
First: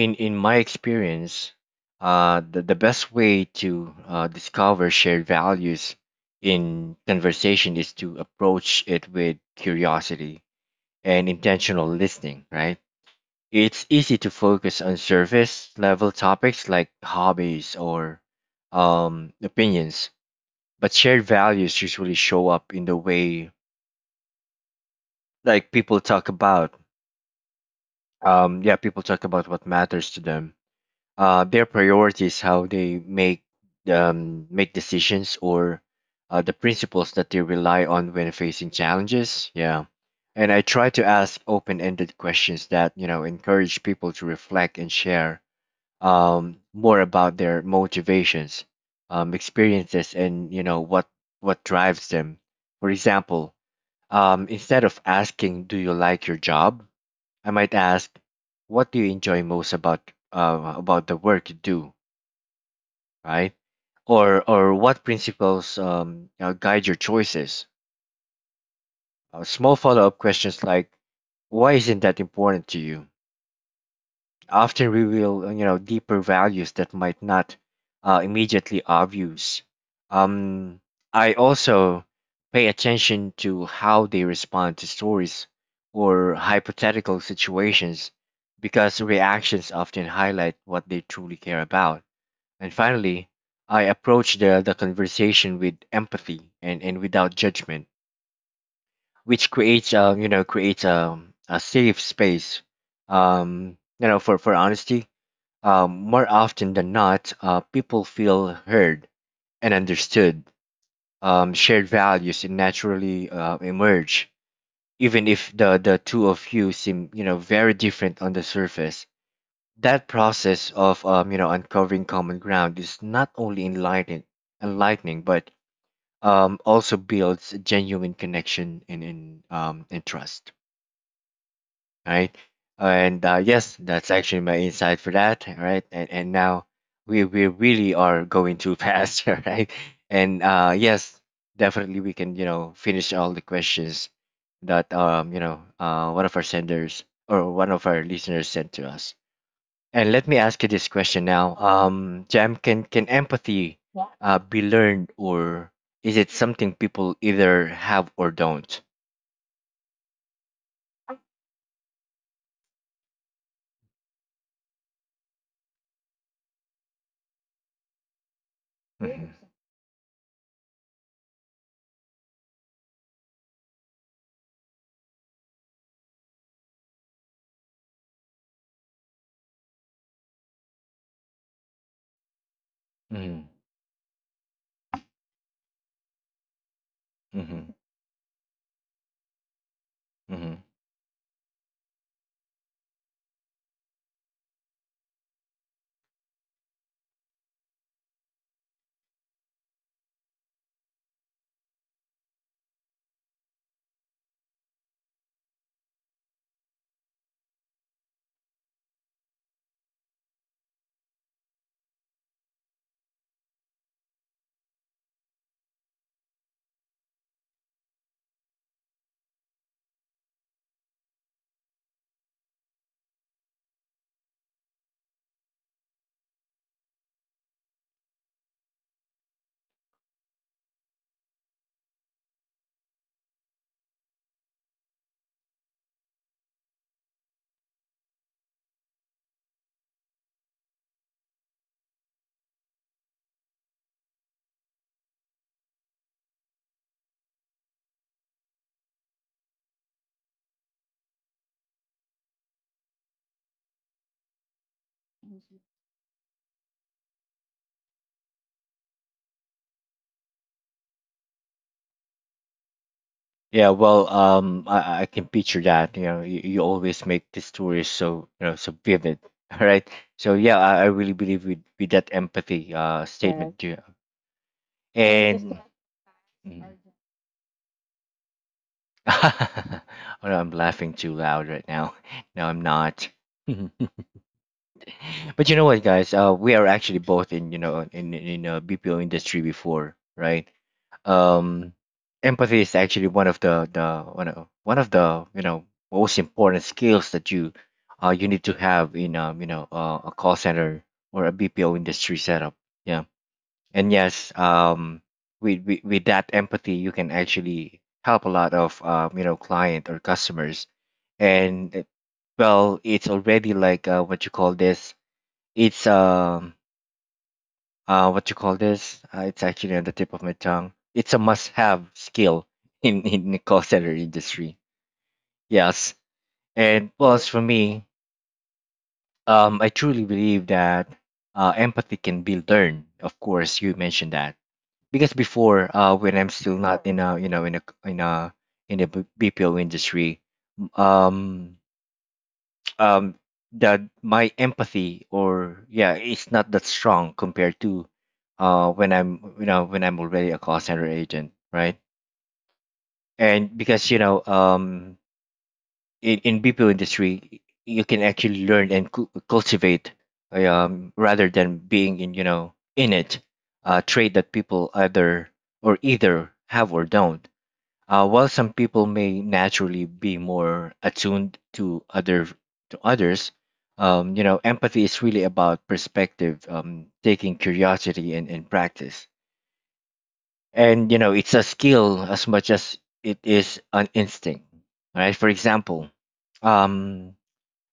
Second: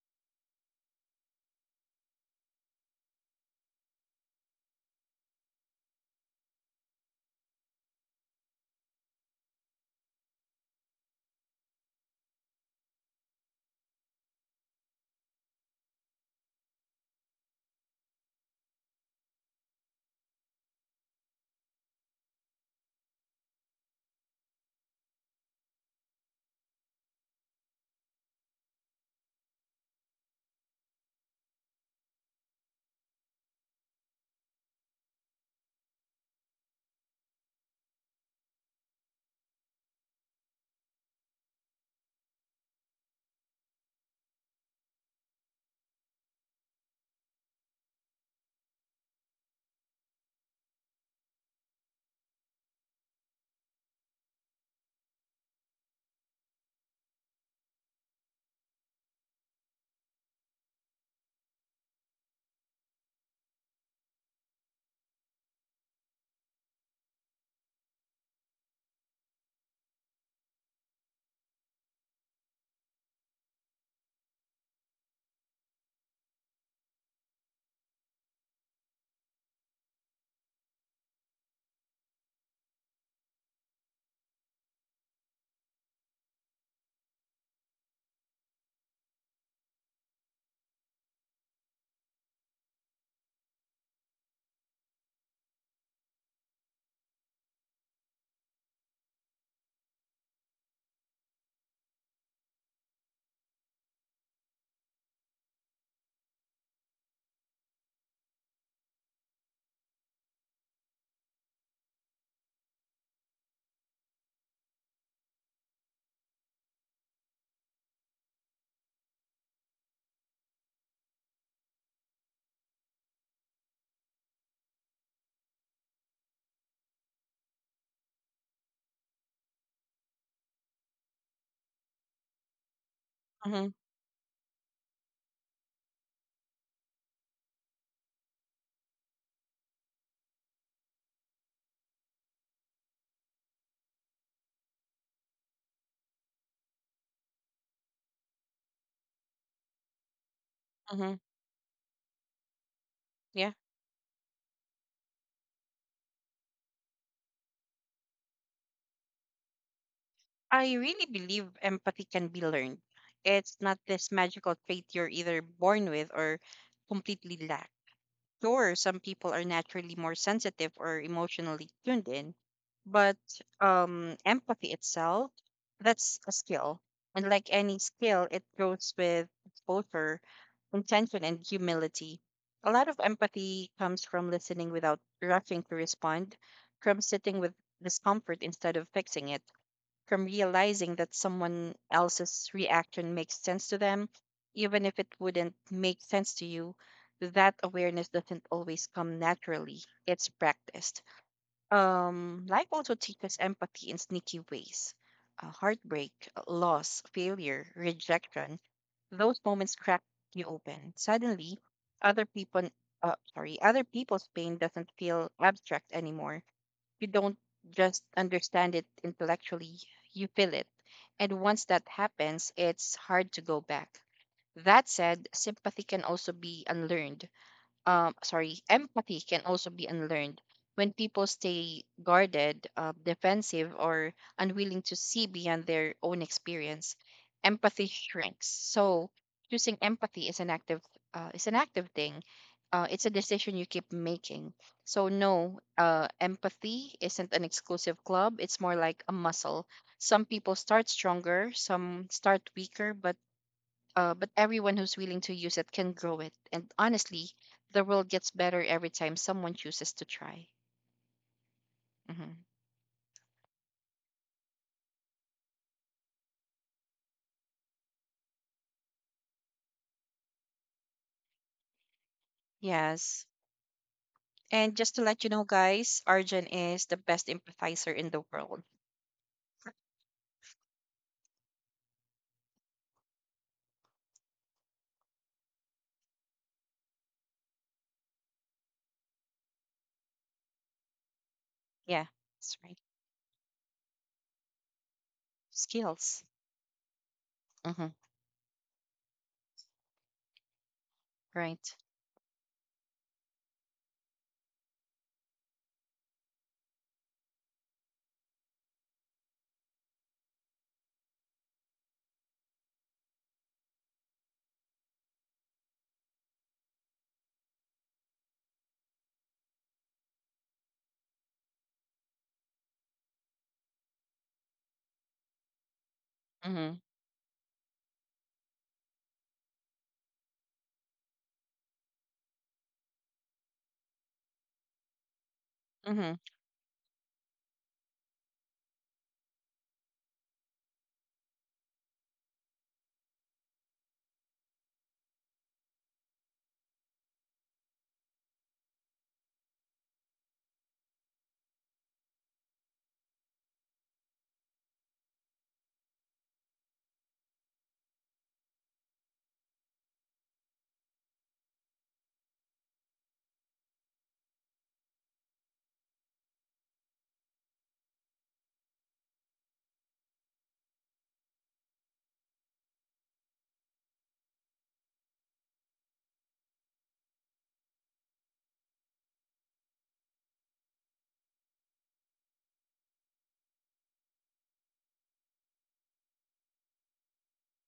in in my experience, uh the, the best way to uh, discover shared values in conversation is to approach it with curiosity and intentional listening, right? It's easy to focus on surface level topics like hobbies or um opinions, but shared values usually show up in the way like people talk about, um yeah people talk about what matters to them, uh, their priorities, how they make um, make decisions, or uh, the principles that they rely on when facing challenges. Yeah, and I try to ask open-ended questions that you know encourage people to reflect and share um, more about their motivations, um, experiences, and you know what what drives them. For example, um, instead of asking, "Do you like your job?" I might ask, "What do you enjoy most about uh, about the work you do?" Right? Or or what principles um, uh, guide your choices? Uh, small follow-up questions like, why isn't that important to you? Often reveal uh, you know deeper values that might not uh, immediately obvious. Um, I also pay attention to how they respond to stories or hypothetical situations, because reactions often highlight what they truly care about. And finally, I approach the, the conversation with empathy and, and without judgment, which creates, um, you know, creates a, a safe space, um, you know, for, for honesty. Um, more often than not, uh, people feel heard and understood. Um, shared values naturally uh, emerge, even if the, the two of you seem you know very different on the surface. That process of, um, you know, uncovering common ground is not only enlightening, enlightening, but um, also builds a genuine connection and in um, and trust, right? And uh, Mm-hmm. yes, that's actually my insight for that, right? And and now we we really are going too fast, right? And uh, yes, definitely we can you know finish all the questions that um you know uh one of our senders or one of our listeners sent to us. And let me ask you this Mm-hmm. question now. Um, Jam, can can Yeah. empathy uh, be learned, or is it something people either have or don't? I really believe empathy can be learned. It's not this magical trait you're either born with or completely lack. Sure, some people Hmm. are naturally more sensitive or emotionally tuned in, but um, empathy itself, that's a skill. And like any skill, it goes with exposure, intention, and humility. A lot of Hmm. empathy comes from listening without rushing to respond, from sitting with Hmm. discomfort instead of fixing it, from Hmm. realizing that someone else's reaction makes sense to them, even if it wouldn't make sense to you. That awareness doesn't always come naturally. It's practiced. Um, life also teaches empathy in sneaky ways. Uh, heartbreak, loss, failure, rejection. Those moments crack you open. Suddenly, other people, uh, sorry, other people's pain doesn't feel abstract anymore. You don't just understand it intellectually, you feel it. And once that happens, it's hard to go back. That said, sympathy can also be unlearned um sorry empathy can also be unlearned. When people stay guarded, uh, defensive, or unwilling to see beyond their own experience, empathy shrinks. So choosing empathy is an active uh, is an active thing, uh, it's a decision you keep making. So no, uh, empathy isn't an exclusive club. It's more like a muscle. Some people start stronger, some start weaker, but uh, but everyone who's willing to use it can grow it. And honestly, the world gets better every time someone chooses to try. Hmm. Yeah. Well, um, I, I can picture that. You know, you, you always make the stories so you know so vivid. All right. So yeah, I, I really believe with with that empathy uh Yes. Yes. statement. Yeah. And just to let you know, And. guys, Arjun Mhm. is the best empathizer in the world. oh, no, I'm laughing too loud right now. No, I'm not. But you know what, guys? Uh, we are actually both in you know in in a B P O industry before, right? Um, Yeah, that's Empathy is right. actually one of the the one of, one of the you know most Skills. important skills that you Hmm. uh you need to have in um you know uh, a call center or a B P O Right. industry setup. Yeah, and yes, um, with with, with that empathy, you can actually help a lot of um you know client or customers, and uh, well, it's already like uh, what you call this it's um uh what you call this? Uh, it's actually on the tip of my tongue. It's a must-have skill in in the call center industry. Yes, Mm-hmm. and plus for me, um, I truly believe that uh, empathy can be learned. Of course, you mentioned that because before, uh, when Mm-hmm. I'm still not in a you know in a in a in a B- BPO industry, um, um that my empathy or yeah it's not that strong compared to uh when I'm you know when I'm already a call center agent, right? And because you know um in, in BPO industry you can actually learn and cu- cultivate um rather than being in you know in it uh trait that people either or either have or don't. Uh, while some people may naturally be more attuned to other to others, um, you know, empathy is really about perspective, um, taking curiosity and, and practice. And you know, it's a skill as much as it is an instinct. Right? For example, um,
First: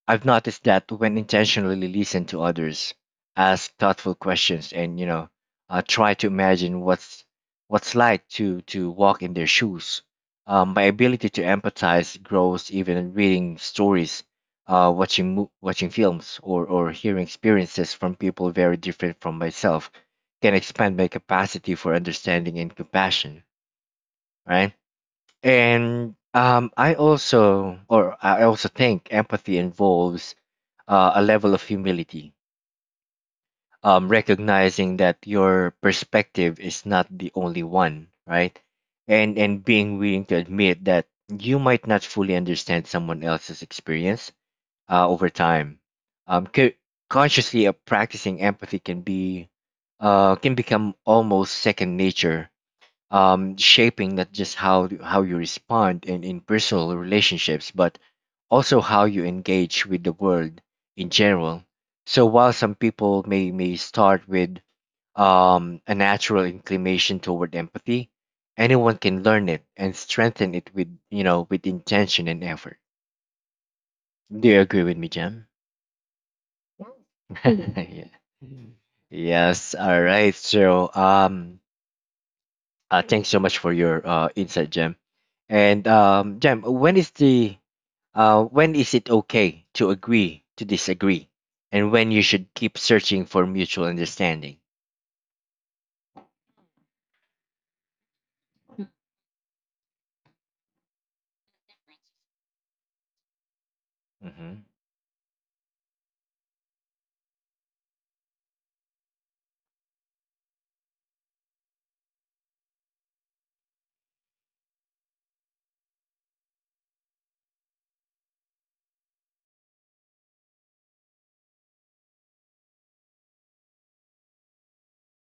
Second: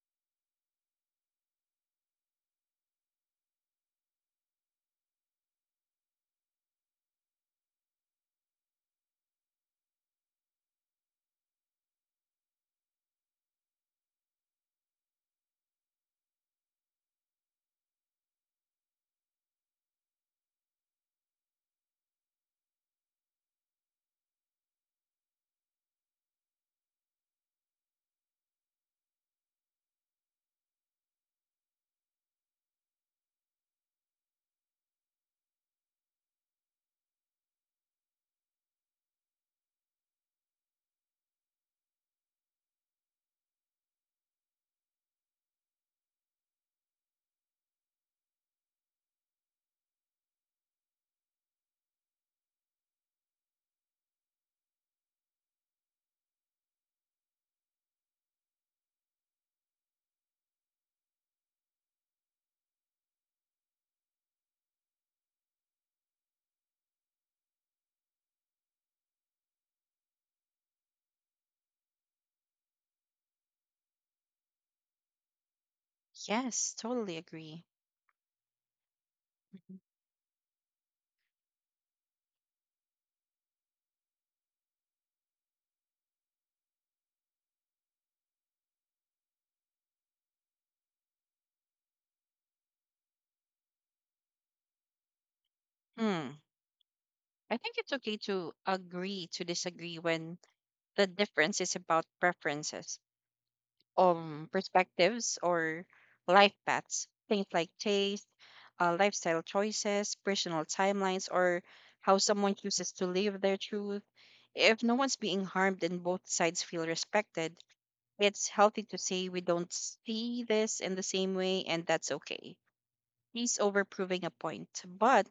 I've noticed that when intentionally listen to others, ask thoughtful questions, and you know, uh, try to imagine what's what's like to to walk in their shoes. Um, my ability to empathize grows even reading stories, uh, watching mo- watching films, or or hearing experiences from people very different from myself can expand my capacity for understanding and compassion. Right, and um, I also, or I also think empathy involves uh, a level of humility, um, recognizing that your perspective is not the only one, right? And and being willing to admit that you might not fully understand someone else's experience uh, over time. Um, c- Consciously uh, practicing empathy can be uh, can become almost second nature, um, shaping not just how how you respond in, in personal relationships, but also how you engage with the world in general. So while some people may may start with um, a natural inclination toward empathy, anyone can learn it and strengthen it with you know with intention and effort. Do you agree with me, Jam? Yes, totally agree. Yeah. Yes. Mhm. All right. So um, Uh, thanks so much for your uh, insight, Jem. And um, Jem, when is the uh, when is it okay to agree to disagree, and when you should keep searching for mutual understanding? Hmm. I think it's okay to agree to disagree when the difference is about preferences, um hmm perspectives, or life paths, things like taste, uh, lifestyle choices, personal timelines, or how someone chooses to live their truth. If no one's being harmed and both sides feel respected, it's healthy to say we don't see this in the same way, and that's okay. He's over proving a point, but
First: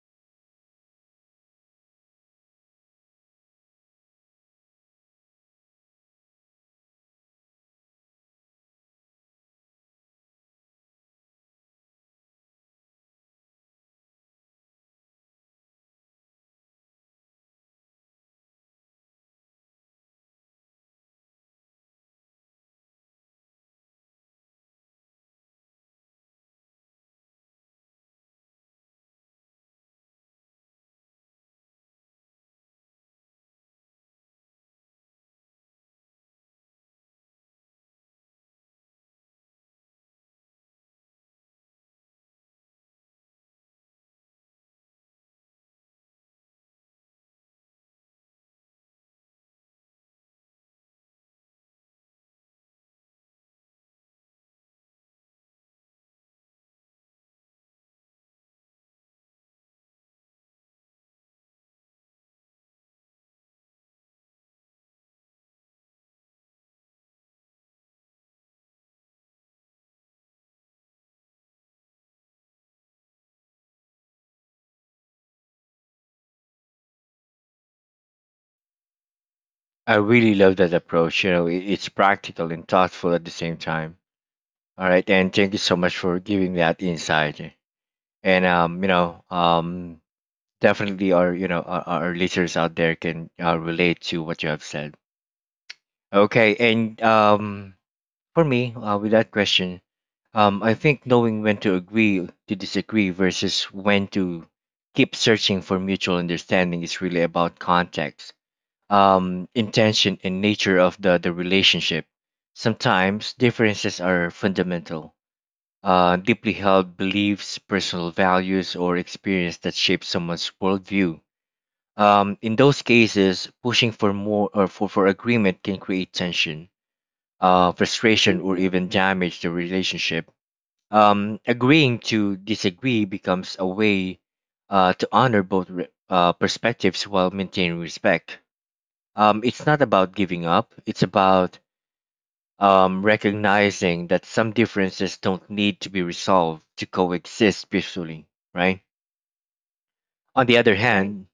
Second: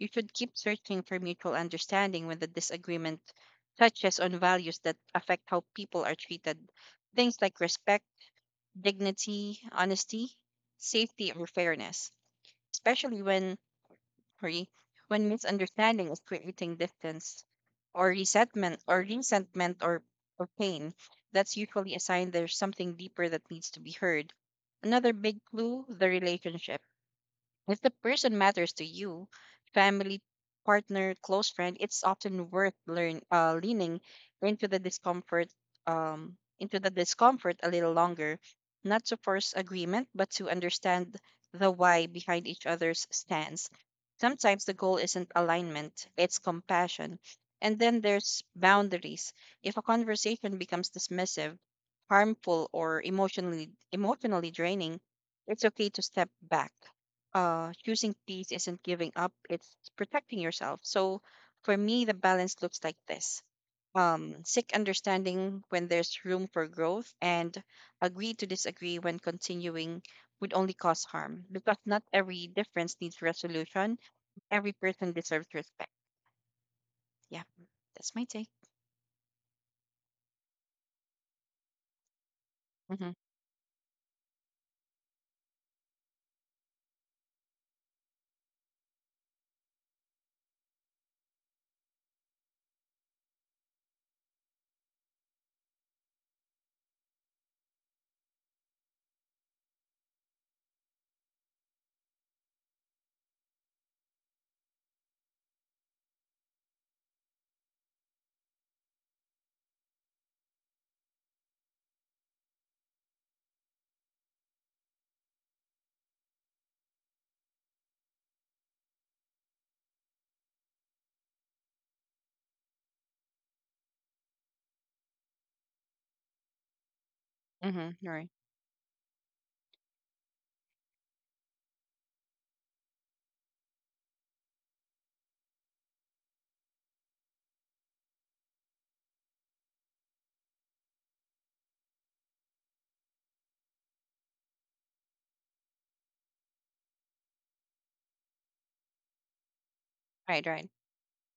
you should keep searching for mutual understanding when the disagreement touches on values that affect how people are treated. Things like respect, dignity, honesty, safety, or fairness, especially when, sorry, when misunderstanding is creating distance, or resentment or resentment, or, or pain. That's usually a sign there's something deeper that needs to be heard. Another big clue, the relationship. If the person matters to you, family, partner, close friend, it's often worth learn uh, leaning into the discomfort um into the discomfort a little longer, not to force agreement, but to understand the why behind each other's stance. Sometimes the goal isn't alignment, it's compassion. And then there's boundaries. If a conversation becomes dismissive, harmful, or emotionally emotionally draining, it's okay to step back. Uh, choosing peace isn't giving up, it's protecting yourself. So for me, the balance looks like this: um, seek understanding when there's room for growth, and agree to disagree when continuing would only cause harm, because not every difference needs resolution. Every person deserves respect. Yeah, that's my take. I really love that approach. You know, it, it's practical and Mm-hmm. thoughtful at the same time. All right, and thank you so much for giving that insight. And um, you know, um, definitely our you know our, our listeners out there can uh, relate to what you have said. Okay, and um, for me, uh, with that question, um, I think knowing when to agree to disagree versus when to keep searching for mutual understanding is really about context, um, intention, and nature of the, the relationship. Sometimes differences are fundamental, uh, deeply held beliefs, personal values, or experience that shape someone's worldview. Um, in those cases, pushing for more or for, for agreement can create tension, uh, Mm-hmm. Right. frustration, or even damage the relationship. Um, agreeing to disagree becomes a way uh, to honor both re- uh, perspectives while maintaining respect. Um, it's not about giving up, it's about um, recognizing that some differences don't need to be resolved to coexist peacefully, right? Right. On the Right. other hand,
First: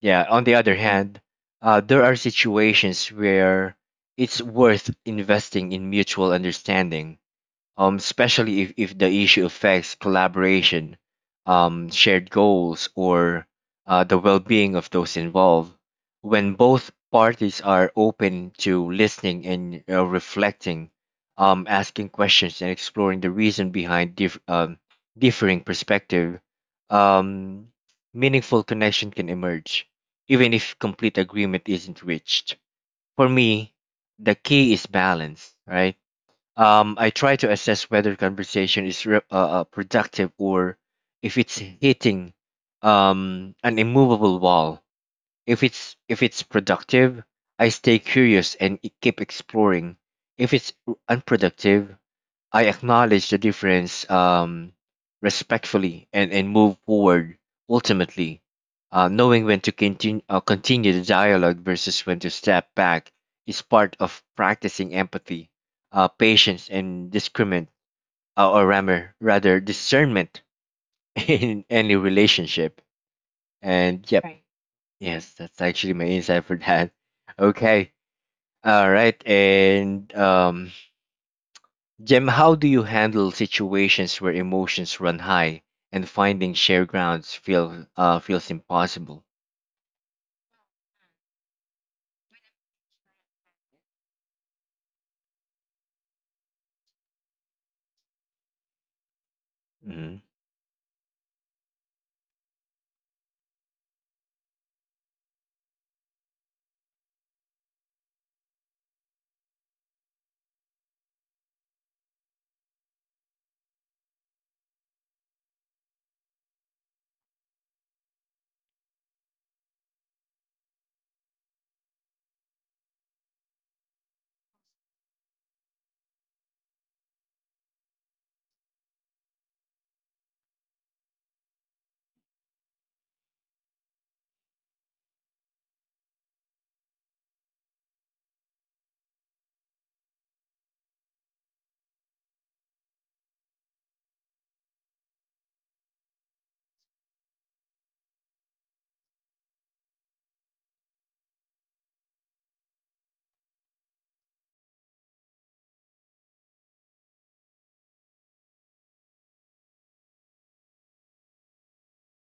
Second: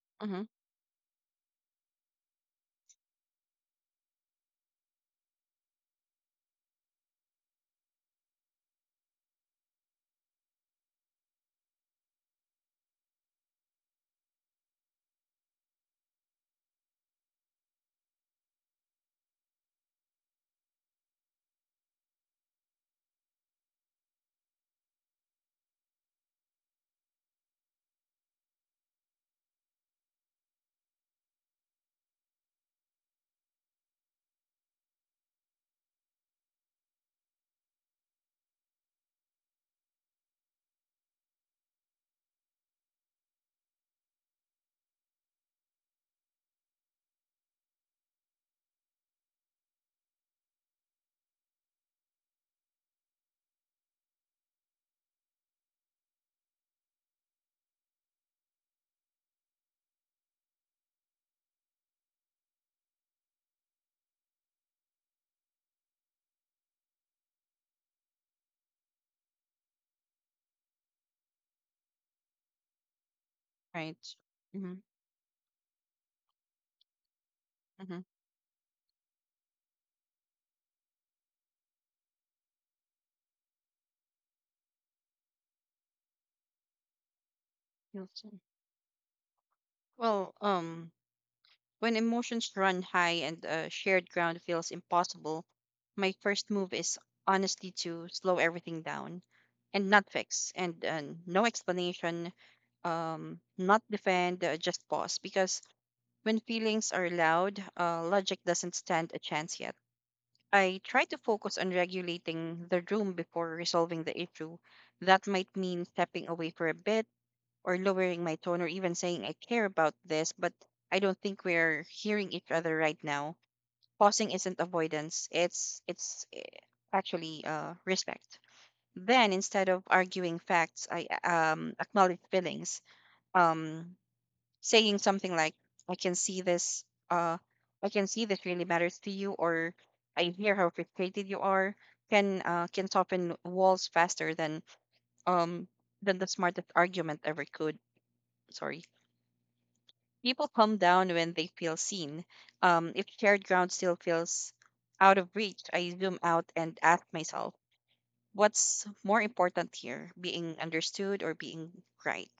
yeah, Mm-hmm. on the other hand, uh, there are situations where it's worth investing in mutual understanding, um, especially if, if the issue affects collaboration, um, shared goals, or uh, the well being of those involved. When both parties are open to listening and uh, reflecting, um, asking questions and exploring the reason behind dif- um, differing perspective, um, meaningful connection can emerge, even if complete agreement isn't reached. For me, the key is balance, right? Um, I try to assess whether conversation is re- uh, uh, productive or if it's hitting um, an immovable wall. If it's if it's productive, I stay curious and e- keep exploring. If it's unproductive, I acknowledge the difference, um, respectfully, and, and move forward ultimately. Uh, knowing when to continue, uh, continue the dialogue versus when to step back is part of practicing empathy, uh, patience, and discernment, uh, or rather, rather discernment in any relationship. And Right. yep, Mm-hmm. yes, that's actually my insight for that. Okay, Mm-hmm. all right, and um, Jem, how do you handle situations where emotions run high and finding shared grounds feel uh, feels impossible? Well, um, When emotions run high and uh, shared ground feels impossible, my first move is honestly to slow everything down, and not hmm fix, and uh, no explanation, um, not defend, uh, just pause. Because when feelings are loud, uh, logic doesn't stand a chance yet. I try to focus on regulating the room before resolving the issue. That might mean stepping away for a bit, or lowering my tone, or even saying, I care about this, but I don't think we're hearing each other right now. Pausing isn't avoidance. It's it's eh, actually, uh, respect. Then instead of arguing facts, I um, acknowledge feelings. Um, Saying something like, I can see this. Uh, I can see this really matters to you, or I hear how frustrated you are. Can uh, can soften walls faster than um than the smartest argument ever could. Sorry. People calm down when they feel seen. Um, if shared ground still feels out of reach, I zoom out and ask myself: what's more important here, being understood or being right?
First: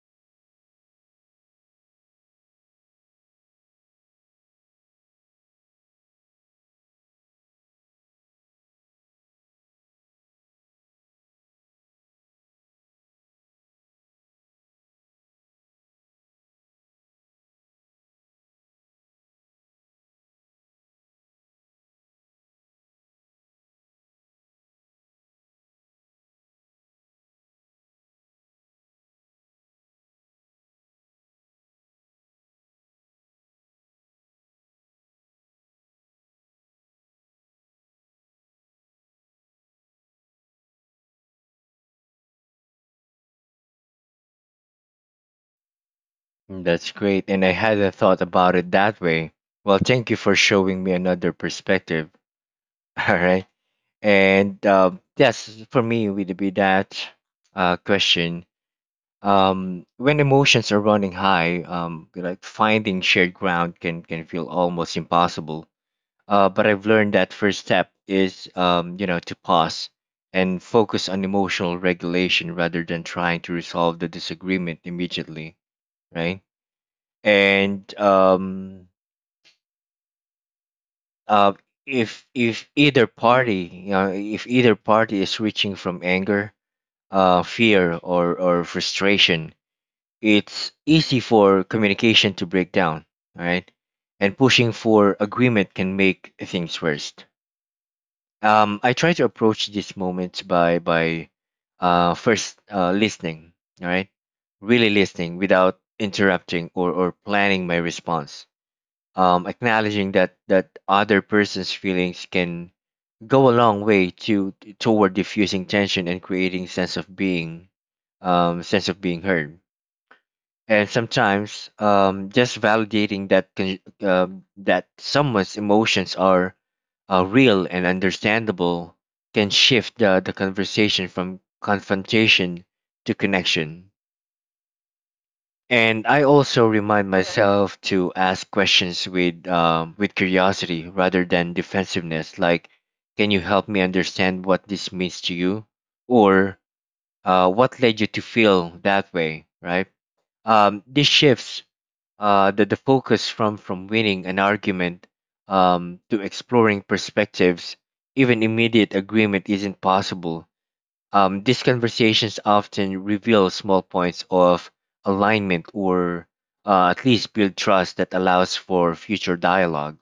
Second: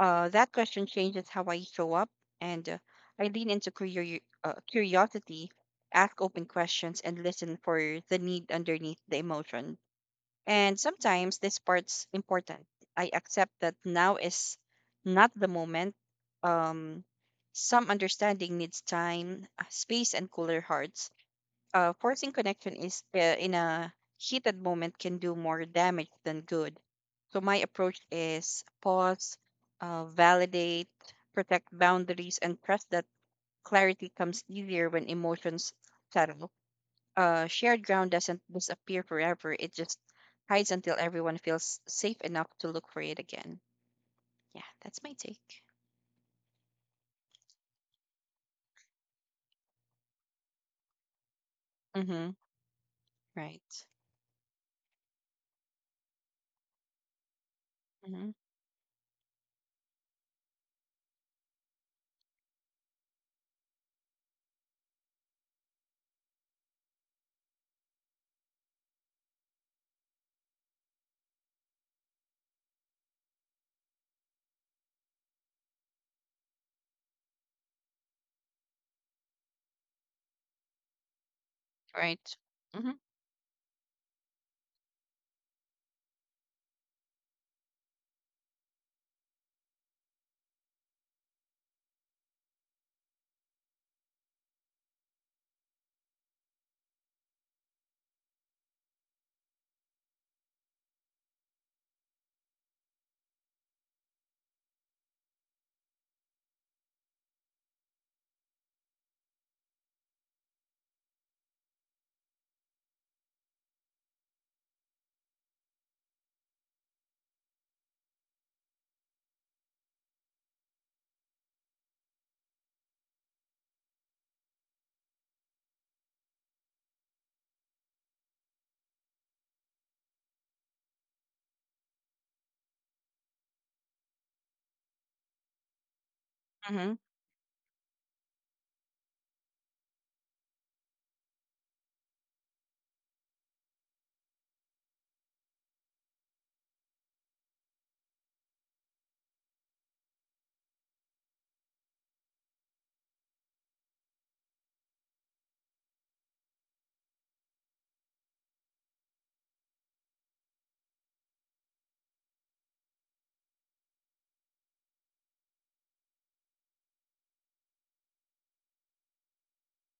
Uh, that question changes how I show up, and uh, I lean into curio- uh, curiosity, ask open questions, and listen for the need underneath the emotion. And sometimes this part's important. I accept that now is not the moment. Um, some understanding needs time, uh, space, and cooler hearts. Uh, forcing connection is uh, in a heated moment can do more damage than good. So my approach is: pause, uh, validate, protect boundaries, and trust that clarity comes easier when emotions settle. Uh, shared ground doesn't disappear forever. It just hides until everyone feels safe enough to look for it again. Yeah, that's my take. That's great, and I hadn't thought about it that way. Well, thank you for showing me another perspective. Mm-hmm. All right, Right. and uh, yes, for me would be that uh, Mm-hmm. question. Um, when emotions are running high, um, like finding shared ground can can feel almost impossible, uh, but I've learned that first step is um, you know to pause and focus on emotional regulation rather than trying to resolve the disagreement immediately, right? And um, uh, if Right. if Mm-hmm. either party, you know, if either party is reaching from anger, uh, fear, or or frustration, it's easy for communication to break down, right? And pushing for agreement can make things worse. um I try to approach this moment by by uh first uh listening, all right, really listening without interrupting or or planning my response. Um acknowledging that that other person's feelings can go a long way to toward diffusing tension and creating sense of being, um sense of being heard. And sometimes, um, just validating that con- um that someone's emotions are uh, real and understandable can shift the, the conversation from confrontation to connection. And I also Mm-hmm. remind myself to ask questions with um, with curiosity rather than defensiveness. Like, can you help me understand what this means to you, or uh, what led you to feel that way? Right? Um, this shifts uh, the, the focus from from winning an argument um, to exploring perspectives. Even immediate agreement isn't possible, um, these conversations often reveal small points of alignment or uh, at least build trust that allows for future dialogue.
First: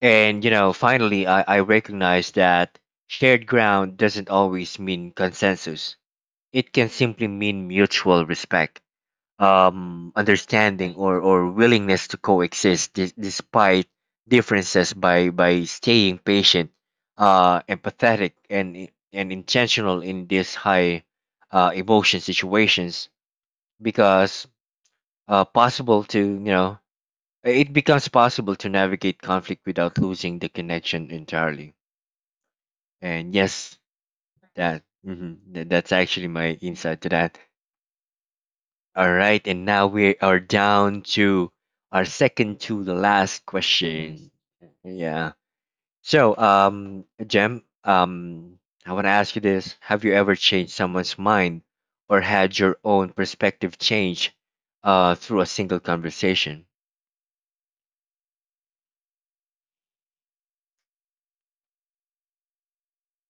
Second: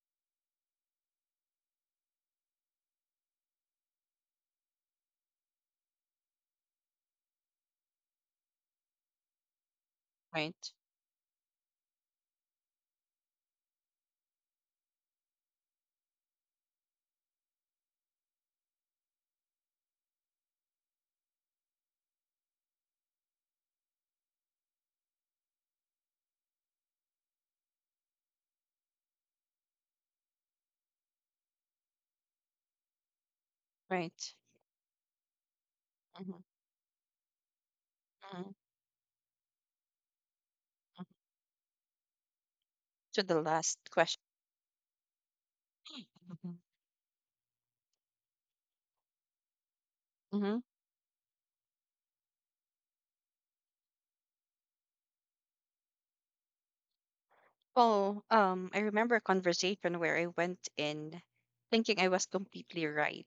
And you know finally i, I recognize that shared ground doesn't always mean consensus; it can simply mean mutual respect, um, Right. understanding, or, or willingness to coexist dis- despite differences by by staying patient, uh, empathetic, and and intentional in these high uh, emotion situations, because uh, possible to you know it becomes possible to navigate conflict without losing the connection entirely. And yes, Right. that mhm, that that's actually Mm-hmm. my insight to that. Mm-hmm. All right, and now we are down to our second to the To the last last question. question. Yeah. So, Mm-hmm. um, Jem, um, I want to ask you this: have you ever Mm-hmm. changed someone's mind, or had your own perspective change uh, through a single conversation? Oh, um, I remember a conversation where I went in thinking I was completely right.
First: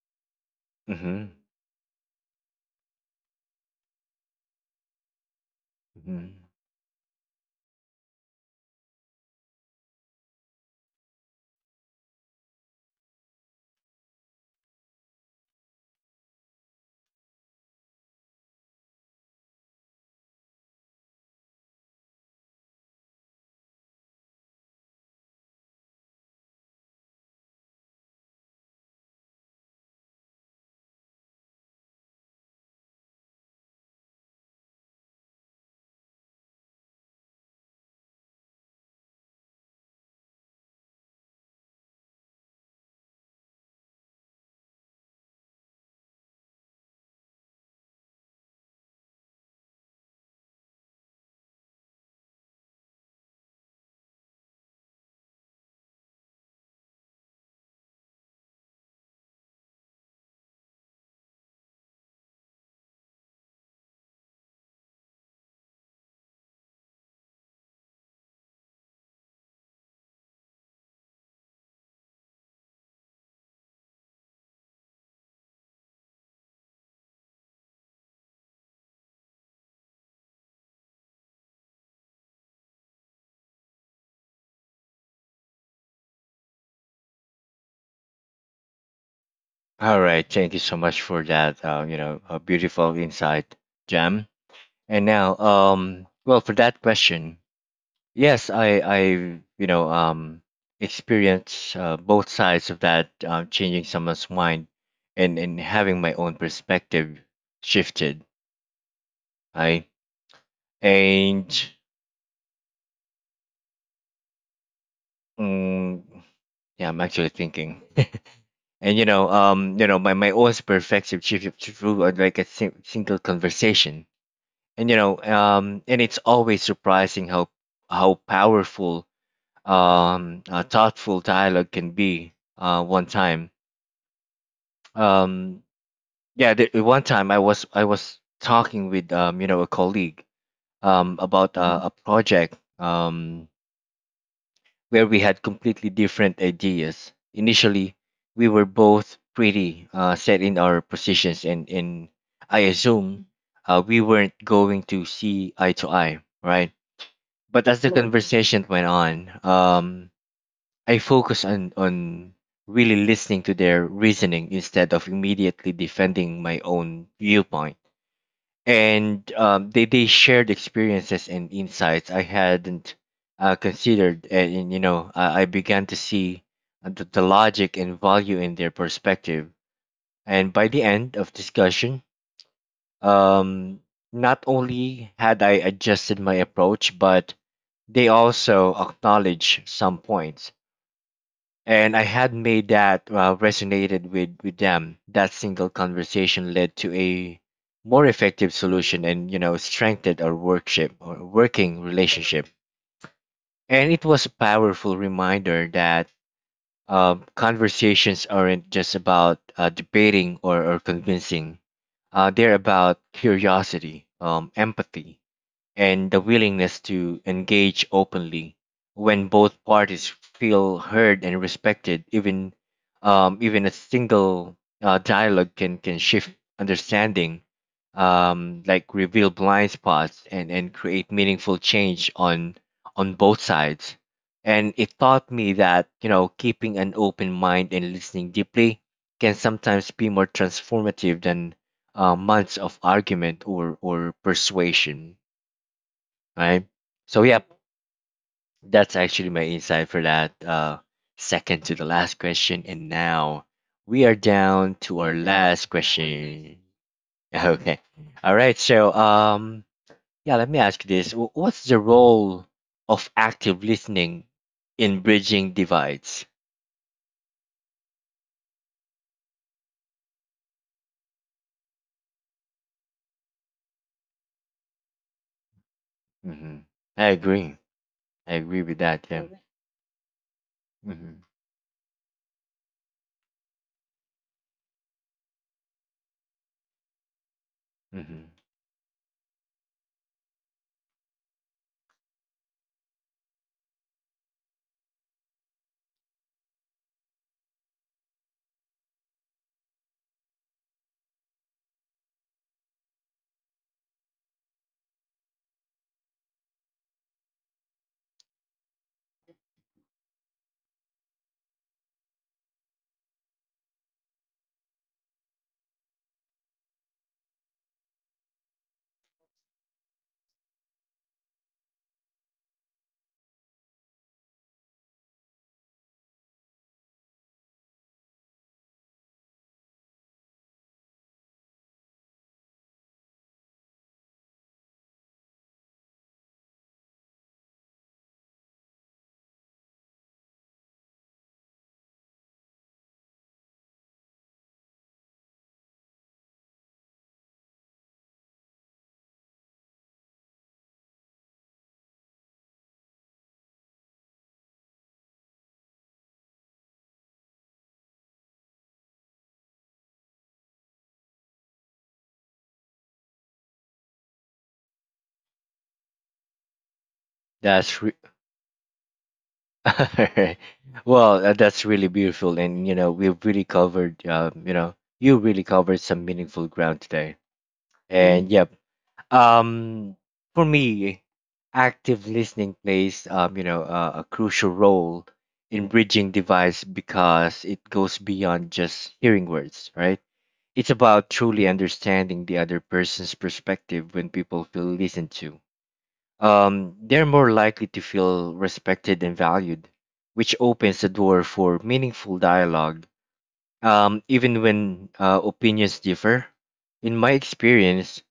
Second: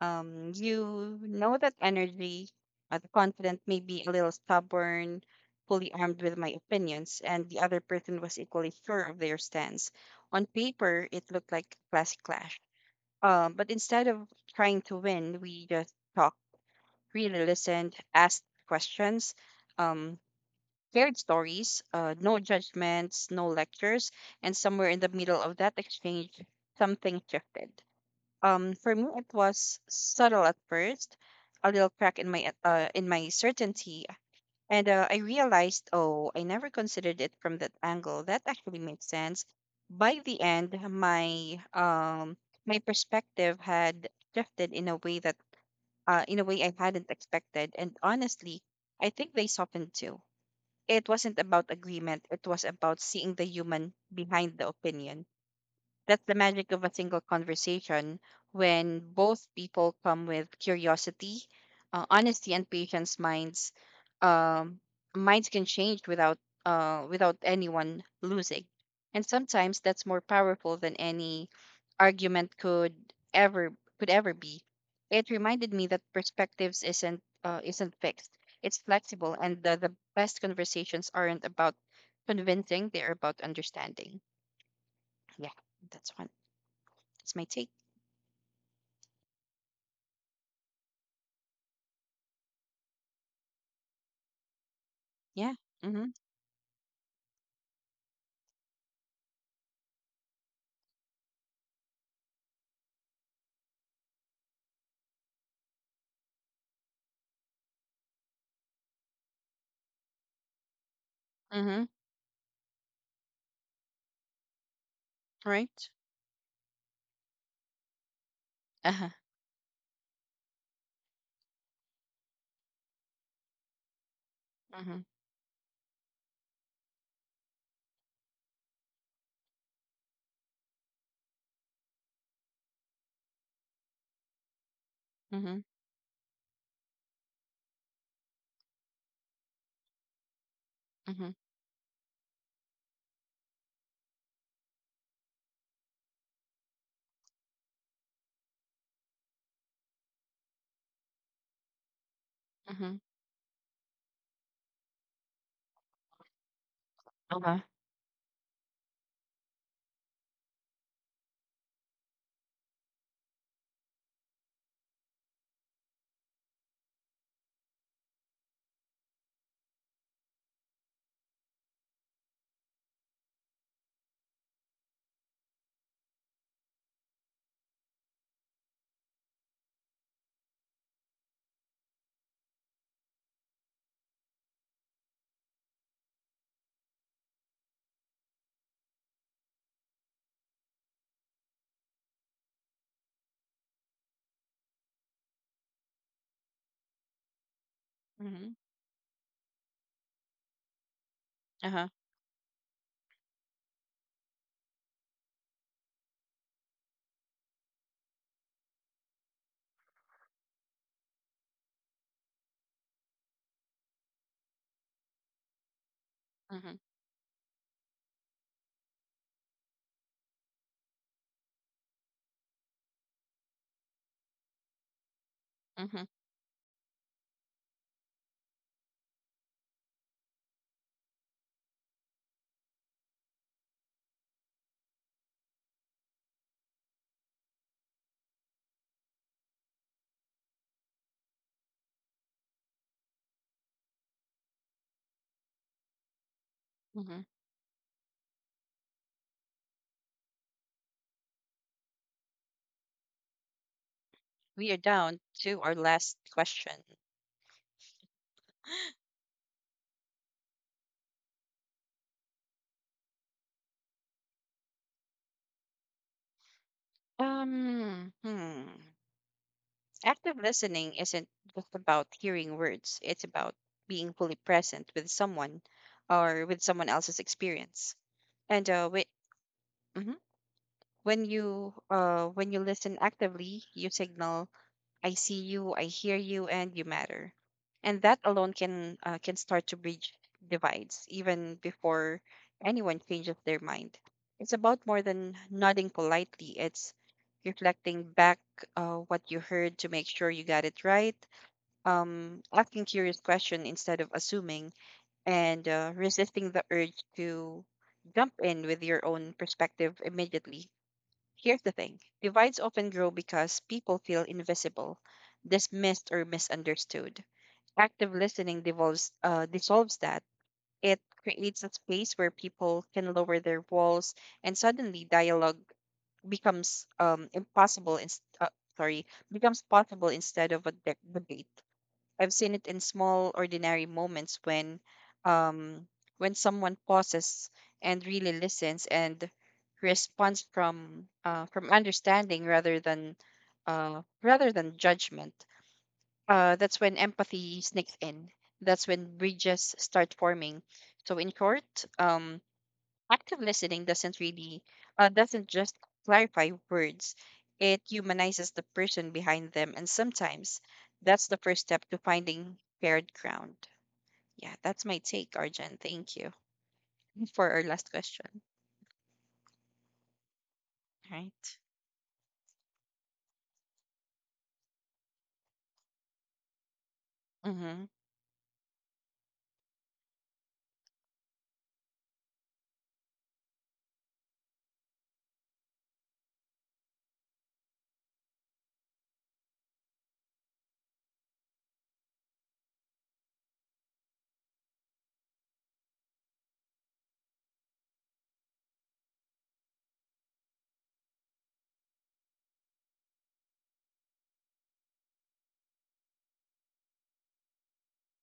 Um, you Mm-hmm. know that energy, uh, the confident, maybe a little stubborn, fully armed with Mm-hmm. my opinions, and the other person was equally sure of their stance. On paper, it looked like a classic clash. Um, but instead of trying to win, we just talked, really listened, asked questions, um, shared stories, uh, no judgments, no lectures, and somewhere in the middle of that exchange, something shifted. Um, for me, it was subtle at first, a little crack in my uh, in my certainty, and uh, I realized, oh, I never considered it from that angle. That actually makes sense. By the end, my um my perspective had shifted in a way that uh in a way I hadn't expected, and honestly, I think they softened too. It wasn't about agreement; it was about seeing the human behind the opinion. That's the magic of a single conversation, when both people come with curiosity, uh, honesty, and patience. Minds, um, minds can change without uh, without anyone losing, and sometimes that's more powerful than any argument could ever could ever be. It reminded me that perspectives isn't uh, isn't fixed. It's flexible, and the, the best conversations aren't about convincing; they're about understanding. Yeah, that's one. It's my take. All right. Thank you so much for that. Uh, you know, a beautiful insight, Jem. And now, Yeah. um, Mhm. well, for that question, yes, I, I, you know, um, experience uh, both sides of that, uh, changing someone's mind, and and having my own perspective shifted. I and Mhm. Right. mm, yeah, I'm actually thinking. Uh And you huh. know, um, you know, my my own perspective shifted through uh, like a sing- single conversation. And you Mhm. know, um, and it's always surprising how how powerful um, uh, thoughtful dialogue can be. Uh, one time Mhm. um yeah, the, one time i was i was talking with um you know a colleague um Mhm. about uh, a project, um where we had completely different ideas initially. We were both pretty uh set in our positions, and and I Mhm. assume uh we weren't going to see eye to eye, right? Uh huh. But as the conversation went on, um I focus on on really listening to their reasoning instead of immediately defending my own viewpoint. And um, they they shared experiences and insights I hadn't uh, considered, and, and, you know I, I began to see uh, the, the logic and value in their perspective. And by the end of discussion, um, not only had I adjusted my approach, but they also acknowledged some points and I had made that uh, resonated with with them. That single conversation led to a more Mhm. effective solution, and you know, strengthened our workship or Uh huh. working relationship. And it was a powerful reminder that um, conversations aren't just about uh, debating or, or convincing. Uh, they're about curiosity, um, empathy, and the Mhm. willingness to engage openly. When both parties feel heard and respected, even um, even a single uh, dialogue can Mhm. can shift understanding, um, like reveal blind spots and and create meaningful change on on both sides. And it taught me that you know keeping an open mind and listening deeply can sometimes be more transformative than uh, months of argument or or persuasion, right? Mhm. So yep, that's actually my insight for that uh, second to the last question. And now we are We are down to down our to our last last question. question. Okay, all right. So um, yeah, let me ask you this: Wh- What's the role of active listening in bridging divides? Um. Hmm. Active listening isn't just about hearing words. It's about being fully present with someone, or with Hmm. someone I else's agree. experience. I And agree with uh, wi- that. Yeah. mhm. When Hmm. you uh when you listen actively, you signal: I see you, I hear you, and you matter. And that Hmm. alone can uh, can start to bridge divides, even before anyone changes their mind. It's about more than nodding politely. It's reflecting back, uh, what you heard to make sure you got it right. Um, asking curious question instead of assuming, and uh, resisting the urge to jump in with your own perspective immediately. Here's the thing: divides often grow because people feel invisible, dismissed, or misunderstood. Active listening devolves, uh, dissolves that. It creates a space where people can lower their walls, and suddenly dialogue becomes, um, impossible. Inst- uh, sorry, Becomes possible, instead of a de- debate. I've seen it in small, ordinary moments when, um, when someone pauses and really listens and responds from uh, from understanding, rather than uh, rather than judgment. Uh, that's when empathy sneaks in. That's when bridges start forming. So in court, um, active listening doesn't really uh, doesn't just clarify words, it humanizes the person behind them, and sometimes that's the first step to finding shared ground. Yeah, that's my take, Arjun. Thank you for our last That's re- question. well, uh, Right. that's really beautiful, and you know we've really covered. Uh, you know, you really covered some meaningful ground today. Mm-hmm. And yep, um, for me, active listening plays um, you know uh, a crucial role in bridging divides because it goes beyond just hearing words, right? It's about truly understanding the other person's perspective when people feel listened to, um, they're more likely to feel respected and valued, which opens the door for meaningful dialogue, um, even when uh, opinions differ. In my experience,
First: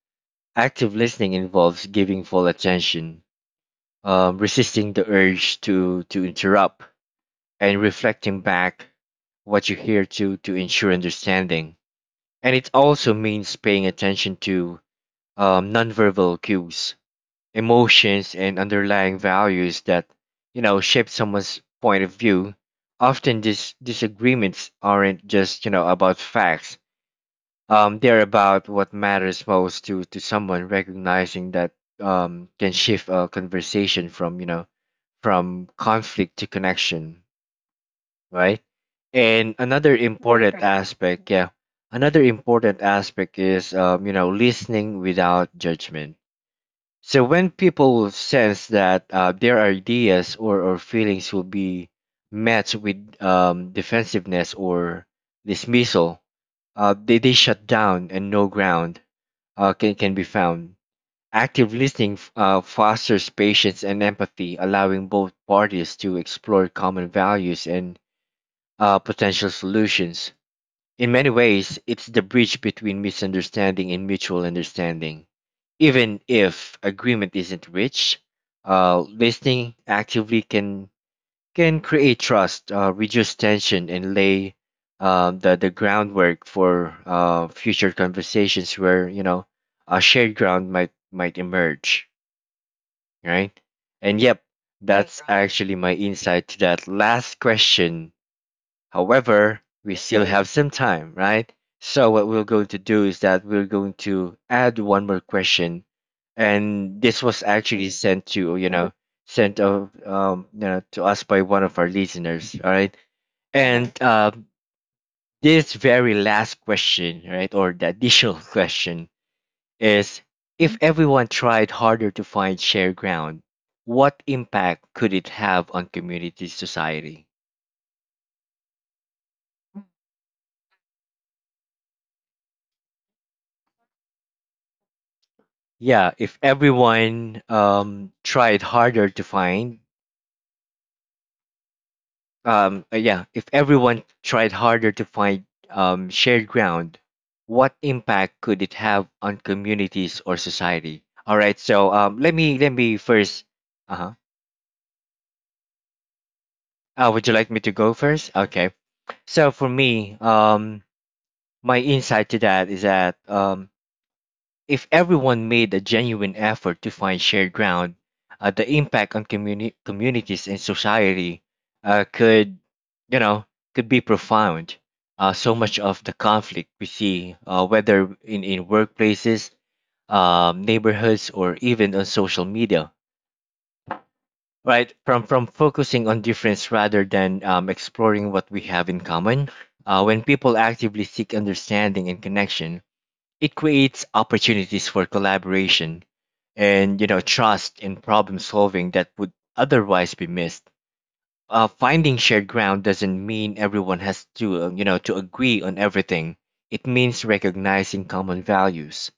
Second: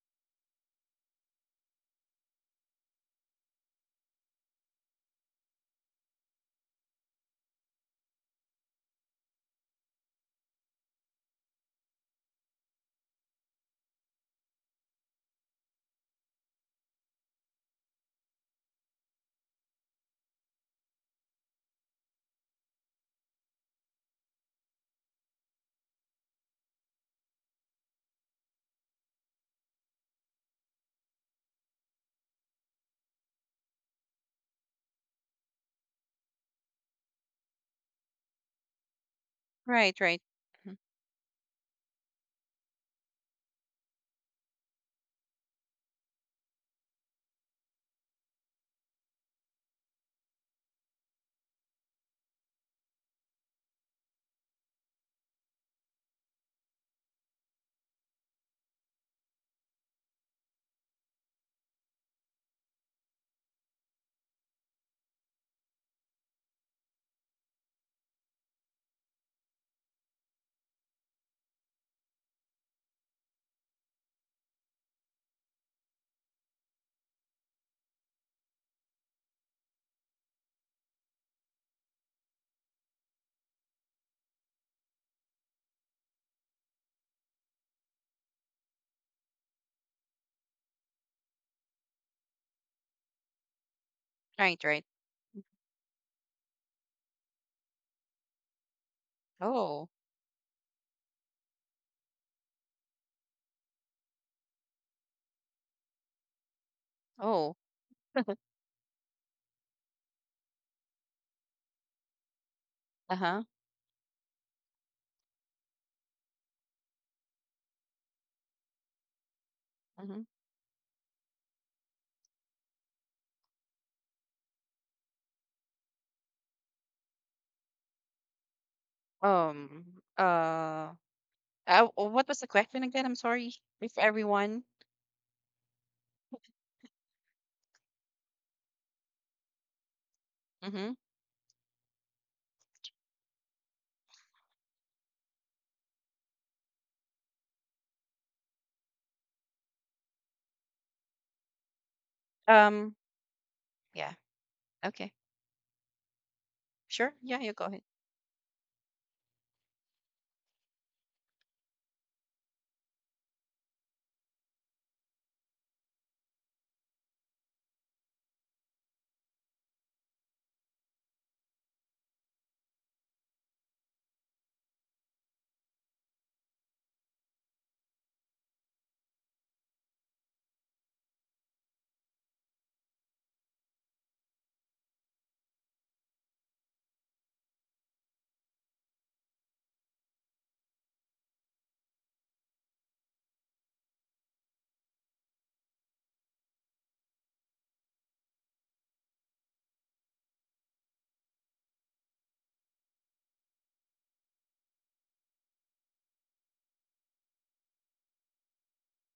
active listening involves giving full attention, um, resisting the urge to, to interrupt, and reflecting back what you hear to, to ensure understanding. And it also means paying attention to um, nonverbal cues, emotions, and underlying values that you know shape someone's point of view. Often these disagreements aren't just you know about facts. Um they're about what matters most to to someone. Recognizing that um can shift a conversation from you know from conflict to connection, right? And another Right. Right. important Mhm. aspect, yeah, another important aspect is um you know listening without judgment. So when people sense that uh, their ideas or, or feelings will be met with um, defensiveness or dismissal, uh, they, they shut down and no ground uh, can, can be found. Active listening f- uh, fosters patience and empathy, allowing both parties to explore common values and uh, potential solutions. In many ways, it's the bridge between misunderstanding and mutual understanding. Even if agreement isn't reached, uh, listening actively can can create trust, uh, reduce tension, and lay um, the the groundwork for uh, future conversations where you know a shared ground might might emerge, right? And yep, Right. Right. Right, that's right, actually my insight to that last question. However, Oh. we still have some time, right? So what we're going to do is that we're going to add one more question, and this was Oh. actually sent to you know sent of um you know to us by one of our listeners, all right? Uh-huh. And uh, This very last question, right, or the additional question is: Hmm. If everyone tried harder to find shared ground, what impact could it have on community society? um uh uh, what was the question again? I'm sorry. If everyone. Yeah, if everyone um tried harder to find Mm-hmm. um uh, yeah, if everyone tried harder to find um shared ground, what impact could it have on communities or society? All right, so um let me let me um first uh-huh. yeah, okay. Uh, sure, Would you yeah, like you me go to ahead. go first? Okay. So for me, um my insight to that is that um if everyone made a genuine effort to find shared ground, uh, the impact on communi- communities and society uh, could, you know, could be profound. Uh, so much of the conflict we see, uh, whether in, in workplaces, um, neighborhoods, or even on social media, right? From from focusing on difference rather than um, exploring what we have in common. Uh, when people actively seek understanding and connection, it creates opportunities for collaboration and you know trust in problem solving that would otherwise be missed. Uh, finding shared ground doesn't mean everyone has to uh, you know to agree on everything. It means recognizing common values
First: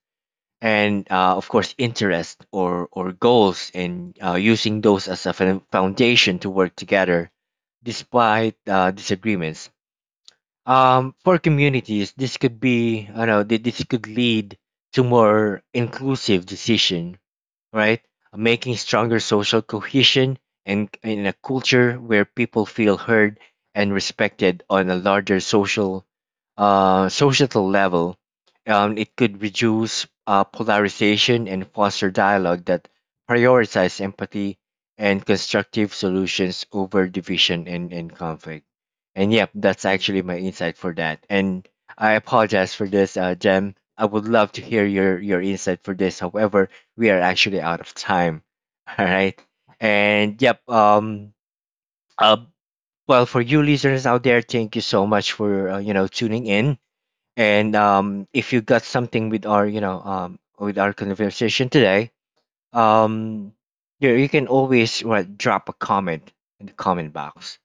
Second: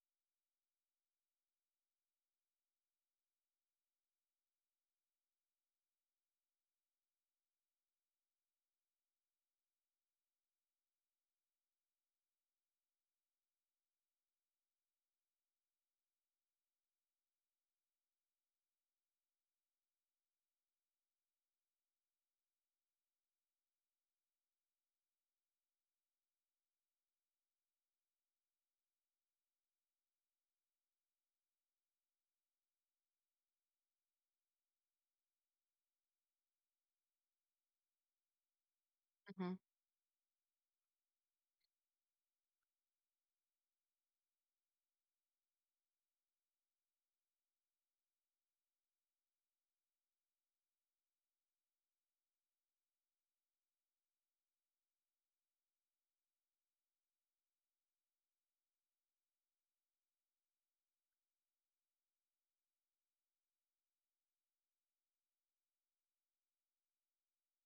and uh, of course interest or or goals, and uh, using those as a fo- foundation to work together despite uh, disagreements. Um, for communities this could be you know th- this could lead to more inclusive decision, right? Making stronger social cohesion, and in a culture where people feel heard and respected on a larger social uh, societal level. Um, it could reduce uh, polarization and foster dialogue that prioritizes empathy and constructive solutions over division and, and conflict. And yep, that's actually my insight for that. And I apologize for this, uh, Jem. I would love to hear your, your insight for this. However, we are actually out of time. All right. And yep, um, uh, well, for you listeners out there, thank you so much for, uh, you know, tuning in and um, if you got something with our, you know, um, with our conversation today, um, you, you can always what, drop a comment in the comment box.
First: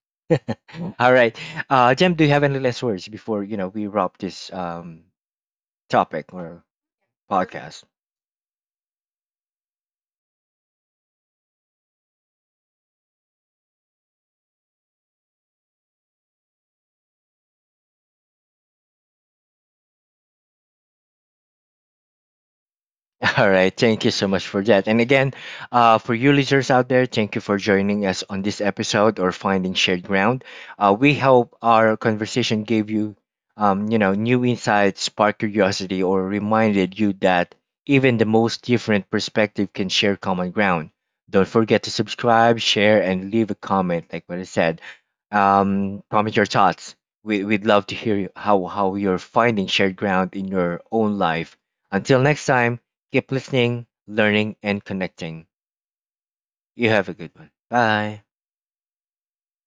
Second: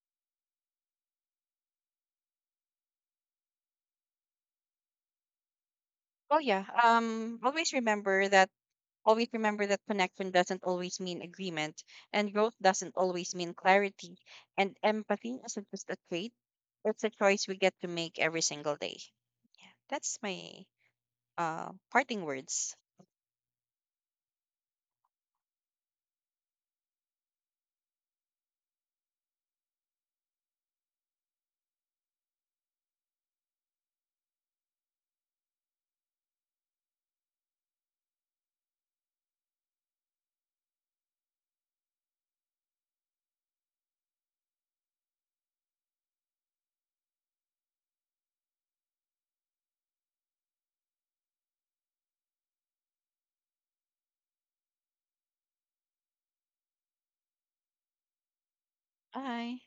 Mm. All right, uh, Jem, do you have any last words before you know we wrap this um topic Oh or yeah. Um always podcast? remember that always remember that connection doesn't always mean agreement, and growth doesn't always mean clarity, and empathy isn't just a trait. It's a choice we get to make every single day. Yeah. That's my uh parting words. All right, thank you so much for that. And again, uh, for you listeners out there, thank you for joining us on this episode or finding shared ground. Uh, we hope our conversation gave you, um, you know, new insights, sparked curiosity, or reminded you that even the most different perspective can share common ground. Don't forget to subscribe, share, and leave a comment. Like what I said, um, comment your thoughts. We, we'd love to hear how how you're finding shared ground in your own life. Until next time. Keep listening, learning, and connecting. You have a good one. Bye. Bye.